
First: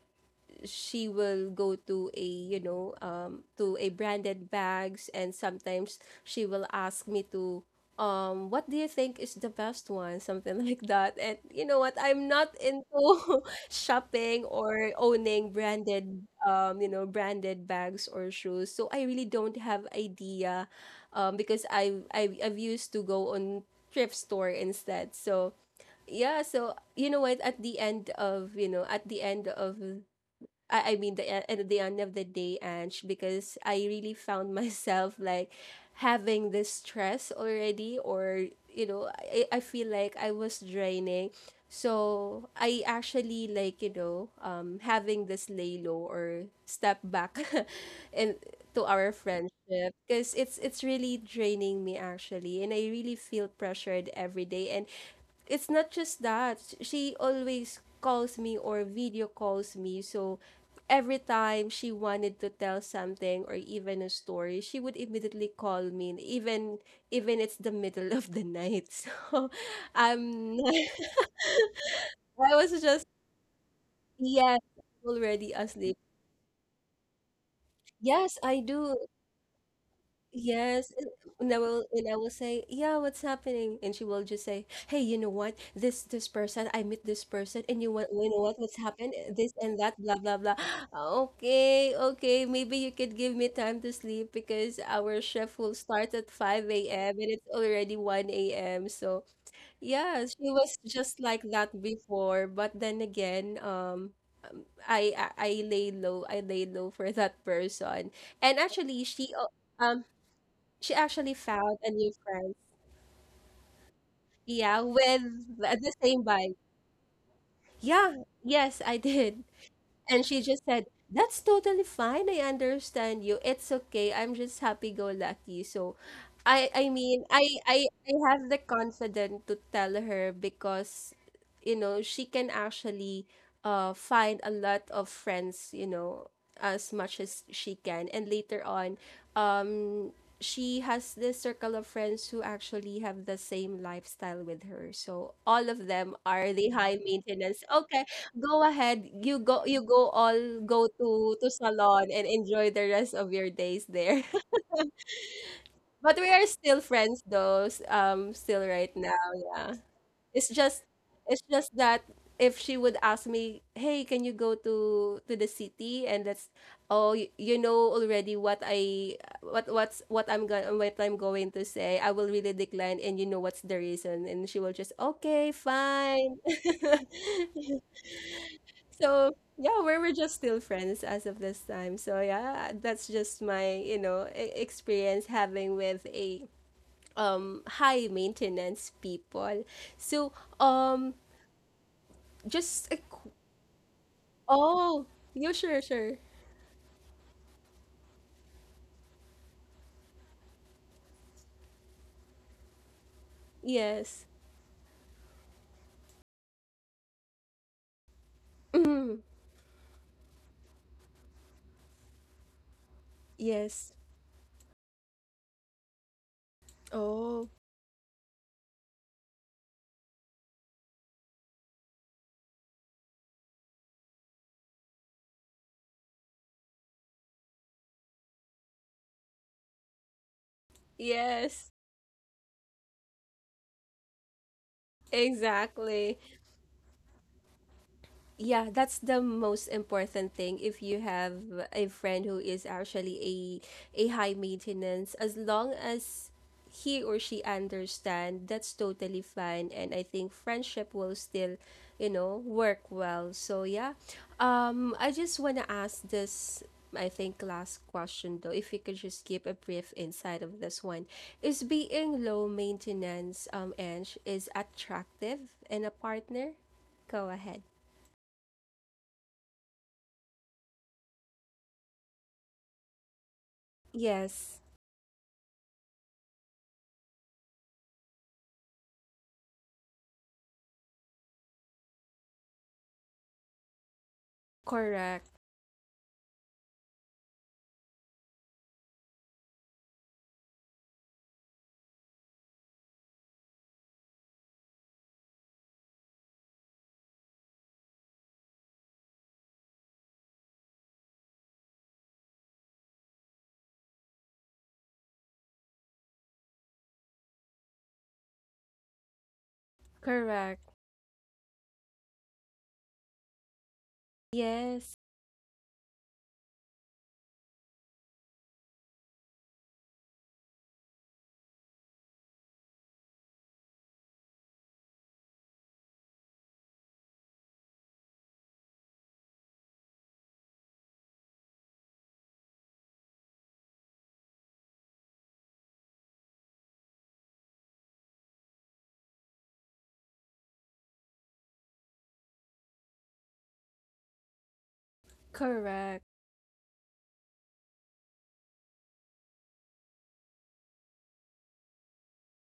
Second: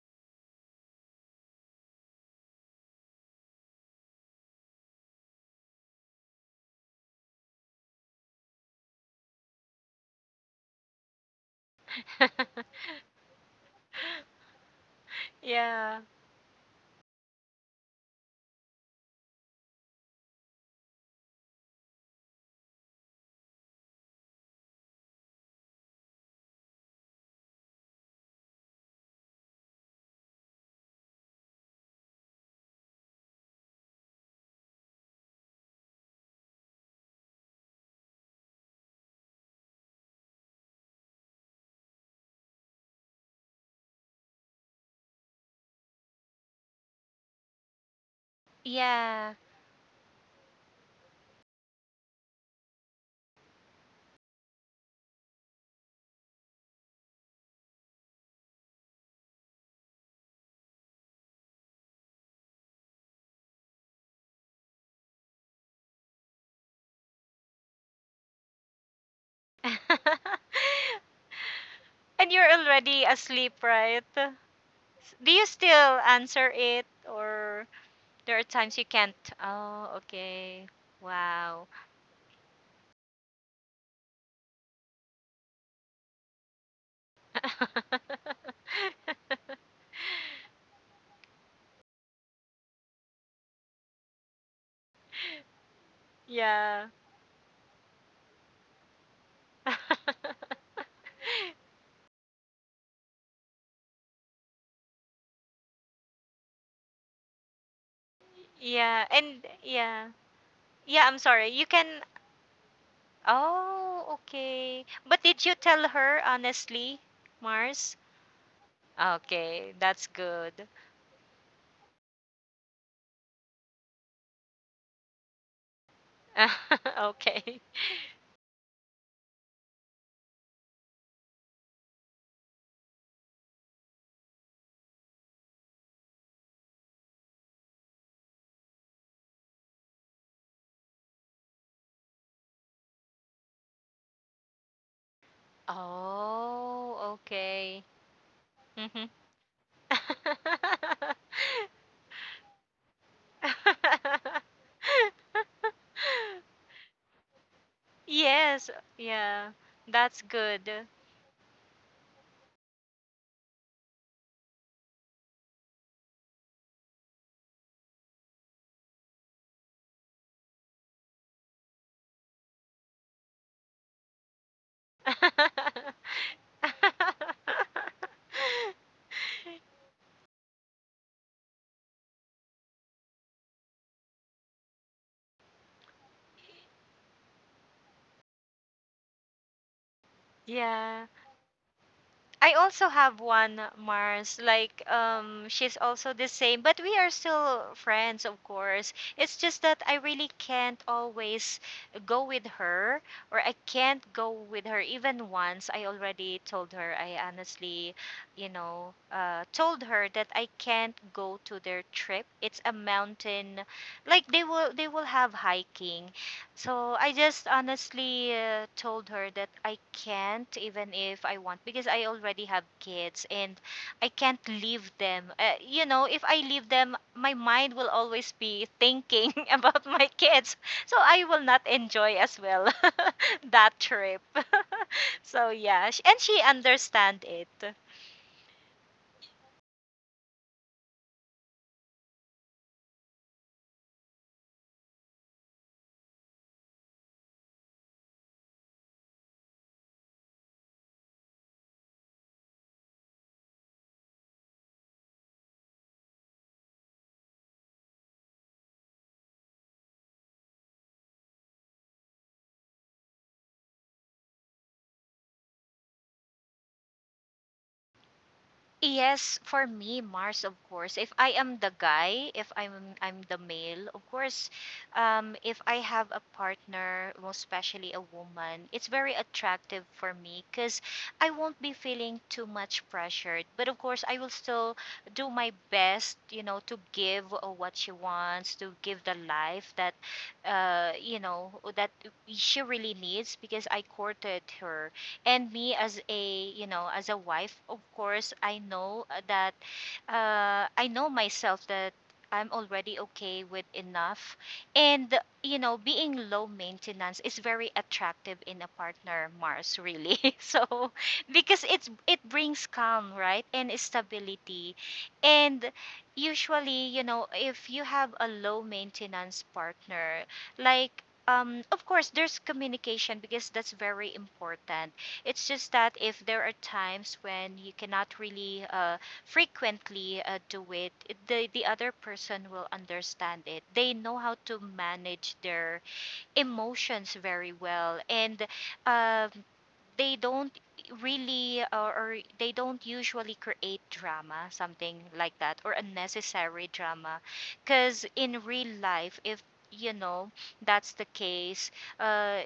[SPEAKER 1] she will go to a you know um to a branded bags, and sometimes she will ask me to um what do you think is the best one? Something like that. And you know what, I'm not into shopping or owning
[SPEAKER 2] Yeah.
[SPEAKER 1] branded um you know branded bags or shoes, so I really don't have idea um because i i've, I've used to go on thrift store instead. So yeah, so you know what, at the end of you know at the end of I, I mean the e- at the end of the day, Ange, because I really found myself like having this stress already, or you know, I, I feel like I was draining. So I actually like you know um having this lay low or step back, and to our
[SPEAKER 2] Yeah.
[SPEAKER 1] friendship, because it's it's really draining me actually, and I really feel pressured every day. And it's not just that. She always calls me or video calls me. So every time she wanted to tell something or even a story, she would immediately call me, and even even it's the middle of the night. So I'm
[SPEAKER 2] And you're
[SPEAKER 1] I was
[SPEAKER 2] already
[SPEAKER 1] just
[SPEAKER 2] asleep, right?
[SPEAKER 1] yes,
[SPEAKER 2] Do you
[SPEAKER 1] already
[SPEAKER 2] still
[SPEAKER 1] asleep.
[SPEAKER 2] answer it, or there are
[SPEAKER 1] Yes, I
[SPEAKER 2] times you
[SPEAKER 1] do.
[SPEAKER 2] can't? Oh, okay.
[SPEAKER 1] Yes, and and I
[SPEAKER 2] Wow.
[SPEAKER 1] will and I will say, "Yeah, what's happening?" And she will just say, "Hey, you know what? This this person, I meet this person, and you want you know what? What's happened? This and that, blah blah blah." Okay, okay, maybe you could give me time to sleep, because our shift will start at
[SPEAKER 2] Yeah.
[SPEAKER 1] five a m and it's already one a m. So yeah, she was just like that before, but then again, um. um, I, I I lay low. I lay low for that person. And
[SPEAKER 2] Yeah,
[SPEAKER 1] actually, she
[SPEAKER 2] and
[SPEAKER 1] uh, um
[SPEAKER 2] yeah.
[SPEAKER 1] she
[SPEAKER 2] Yeah, I'm
[SPEAKER 1] actually
[SPEAKER 2] sorry. You
[SPEAKER 1] found
[SPEAKER 2] can.
[SPEAKER 1] a new friend.
[SPEAKER 2] Oh,
[SPEAKER 1] Yeah,
[SPEAKER 2] okay. But did you
[SPEAKER 1] with the
[SPEAKER 2] tell
[SPEAKER 1] the
[SPEAKER 2] her
[SPEAKER 1] same bike.
[SPEAKER 2] honestly, Mars?
[SPEAKER 1] Yeah, yes, I did.
[SPEAKER 2] Okay, that's
[SPEAKER 1] And she just
[SPEAKER 2] good.
[SPEAKER 1] said, "That's totally fine. I understand you. It's okay. I'm just happy go lucky." So I I mean
[SPEAKER 2] Okay.
[SPEAKER 1] I, I I have the confidence to tell her, because you know she can actually uh find a lot of friends, you know, as much as she can. And later on, um she has this circle of friends who actually have the same lifestyle with her. So all of them are the high
[SPEAKER 2] Oh,
[SPEAKER 1] maintenance.
[SPEAKER 2] okay.
[SPEAKER 1] Okay, go
[SPEAKER 2] Hmm.
[SPEAKER 1] ahead. You go you go all Go to to Salon and enjoy the rest of your days there. But we are still friends though, s- um still
[SPEAKER 2] Yes,
[SPEAKER 1] right now,
[SPEAKER 2] yeah,
[SPEAKER 1] yeah.
[SPEAKER 2] that's
[SPEAKER 1] It's
[SPEAKER 2] good.
[SPEAKER 1] just it's just that if she would ask me, "Hey, can you go to to the city?" And that's, oh, you, you know already what I what what's what I'm going what I'm going to say. I will really decline, and you know what's the reason, and she will just, "Okay, fine." So yeah, we're we're just still friends as of this time. So yeah, that's just my you know e- experience having with a um high maintenance people. So
[SPEAKER 2] Yeah.
[SPEAKER 1] um
[SPEAKER 2] I also
[SPEAKER 1] just a,
[SPEAKER 2] have
[SPEAKER 1] qu-
[SPEAKER 2] one, Mars. Like
[SPEAKER 1] oh,
[SPEAKER 2] um
[SPEAKER 1] you
[SPEAKER 2] she's
[SPEAKER 1] sure,
[SPEAKER 2] also
[SPEAKER 1] sure,
[SPEAKER 2] the same, but we are still friends, of course. It's just that I really can't always go with her, or I can't
[SPEAKER 1] yes,
[SPEAKER 2] go with her even once. I already told her, I honestly, you know,
[SPEAKER 1] mm,
[SPEAKER 2] uh told her that I can't go to their trip. It's a mountain,
[SPEAKER 1] yes,
[SPEAKER 2] like they will they will have hiking. So I just
[SPEAKER 1] oh,
[SPEAKER 2] honestly uh, told her that I can't, even if I want, because I already have kids and I can't leave them. Uh, you know, if I leave them, my mind will always be thinking about my kids. So I will not
[SPEAKER 1] yes,
[SPEAKER 2] enjoy as well that trip. So yeah, sh- and
[SPEAKER 1] exactly.
[SPEAKER 2] she understand it.
[SPEAKER 1] Yeah, that's the most important thing. If you have a friend who is actually a a high maintenance, as long as he or she understand, that's totally fine, and I think friendship will still you know work well. So yeah. Um I just want to ask this, I think last question though, if you could just give a brief insight of this one, is being low maintenance um and is attractive in a partner? Go ahead.
[SPEAKER 2] Yes, for me, Mars, of course. If I am the guy, if I'm I'm the male, of course,
[SPEAKER 1] Yes.
[SPEAKER 2] um, if I have a partner, most especially a woman, it's very attractive for me because I won't be feeling too much pressured. But of course, I will still do
[SPEAKER 1] Correct.
[SPEAKER 2] my best, you know, to give uh, what she wants, to give the life that, uh, you know, that she really needs, because I courted her. And me as a, you know, as a wife, of course, I know uh, that uh, I know myself that I'm already okay with enough. And you know, being low maintenance is very attractive in a partner, Mars, really.
[SPEAKER 1] Correct.
[SPEAKER 2] So because it's, it brings calm, right, and stability.
[SPEAKER 1] Yes.
[SPEAKER 2] And usually, you know, if you have a low maintenance partner, like um, of course there's communication, because that's very important. It's just that if there are times when you cannot really uh, frequently uh, do it, it- the, the other person will understand it. They know how to manage their emotions very well. And um, they don't really, or, or they don't usually create drama, something like that, or
[SPEAKER 1] Correct.
[SPEAKER 2] unnecessary drama. Because in real life, if you know that's the case, uh,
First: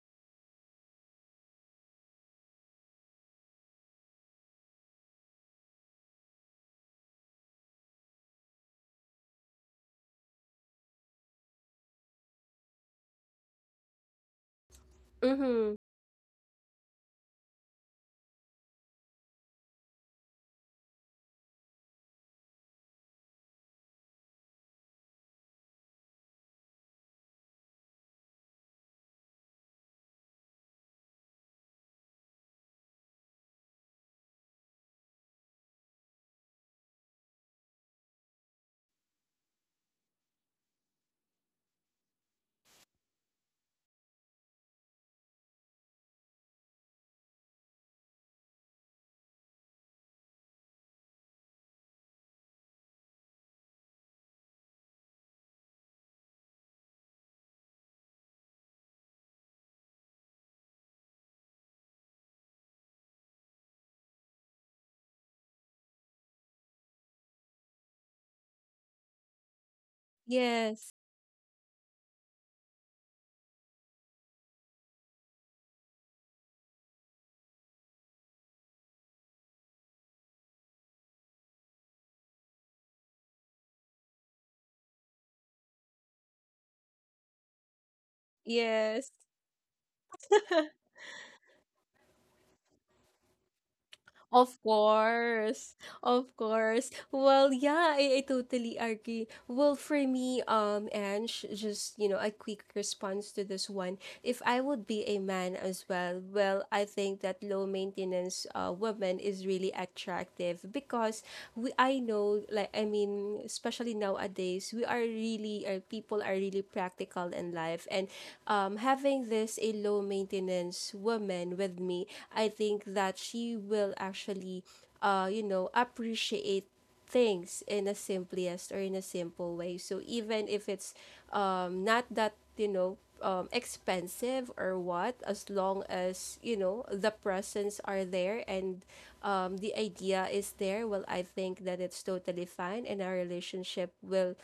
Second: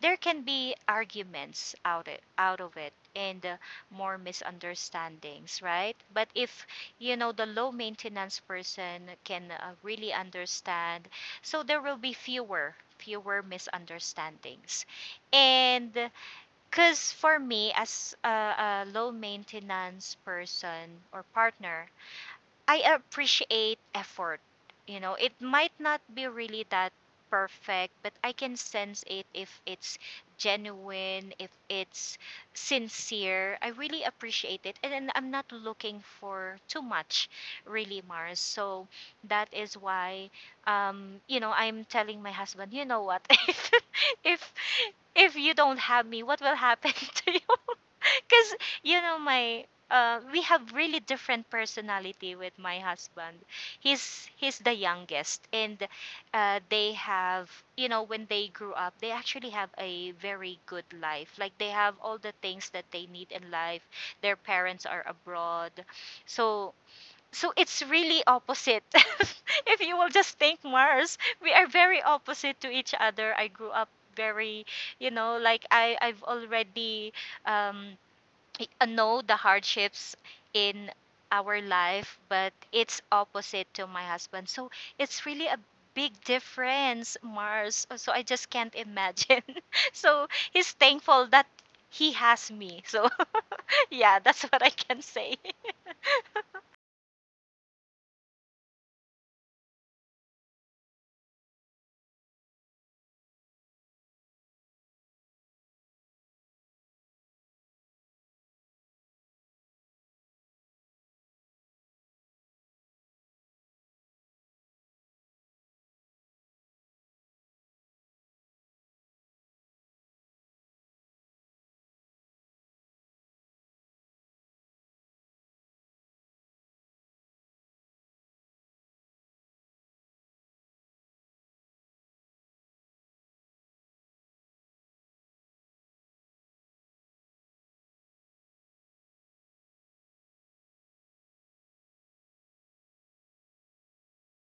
[SPEAKER 2] there can be arguments out it, out of it, and uh, more misunderstandings, right? But if you know the low maintenance person can uh, really understand, so there will be fewer fewer misunderstandings.
[SPEAKER 1] Mm-hmm.
[SPEAKER 2] And because for me, as a, a low maintenance person or partner, I appreciate effort. You know, it might not be really that perfect, but I can sense it if it's genuine, if it's sincere. I really appreciate it. And then I'm not looking for too much, really, Mars. So that is why, um, you know, I'm telling my husband, you know what, if, if, if you don't have me, what will happen to you? Because, you know, my uh, we have really different personality with my husband. He's he's the youngest, and uh, they have, you know, when they grew up, they actually have a very good life. Like they have all the things that they need in life. Their parents are abroad, so so it's really opposite. If you will just think,
[SPEAKER 1] Yes.
[SPEAKER 2] Mars, we are very opposite to each other. I grew up very, you know, like I I've already um I I know the hardships in our life, but it's opposite to my husband. So it's really a big difference, Mars. Uh, So I just can't
[SPEAKER 1] Yes.
[SPEAKER 2] imagine. So he's thankful that he has me. So yeah, that's what
[SPEAKER 1] Of
[SPEAKER 2] I can say.
[SPEAKER 1] course. Of course. Well, yeah, I, I totally agree. Well, for me, um, and sh- just you know, a quick response to this one. If I would be a man as well, well, I think that low maintenance uh woman is really attractive, because we I know, like I mean, especially nowadays, we are really uh, people are really practical in life, and um, having this a low maintenance woman with me, I think that she will actually uh, you know, appreciate things in a simplest or in a simple way. So even if it's um, not that, you know, um, expensive or what, as long as, you know, the presents are there, and um, the idea is there, well, I think that it's totally fine and our relationship will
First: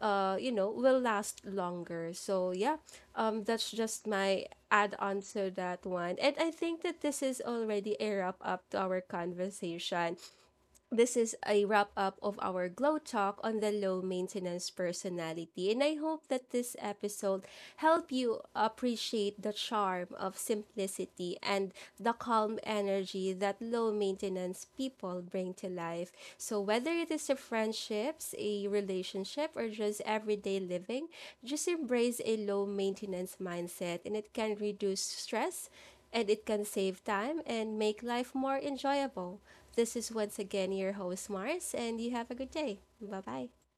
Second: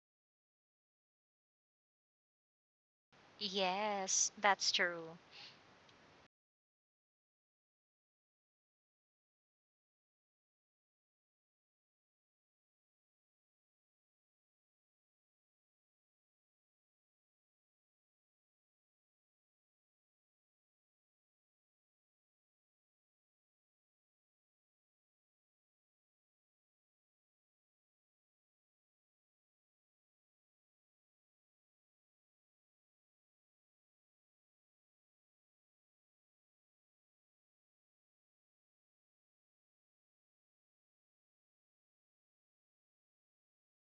[SPEAKER 1] uh, you know, will last longer. So yeah, um, that's just
[SPEAKER 2] Yes,
[SPEAKER 1] my
[SPEAKER 2] that's
[SPEAKER 1] add
[SPEAKER 2] true.
[SPEAKER 1] on to that one. And I think that this is already a wrap up to our conversation. This is a wrap up of our Glow Talk on the low maintenance personality, and I hope that this episode helped you appreciate the charm of simplicity and the calm energy that low maintenance people bring to life. So whether it is a friendships, a relationship, or just everyday living, just embrace a low maintenance mindset, and it can reduce stress, and it can save time and make life more enjoyable. This is once again your host, Mars, and you have a good day. Bye bye.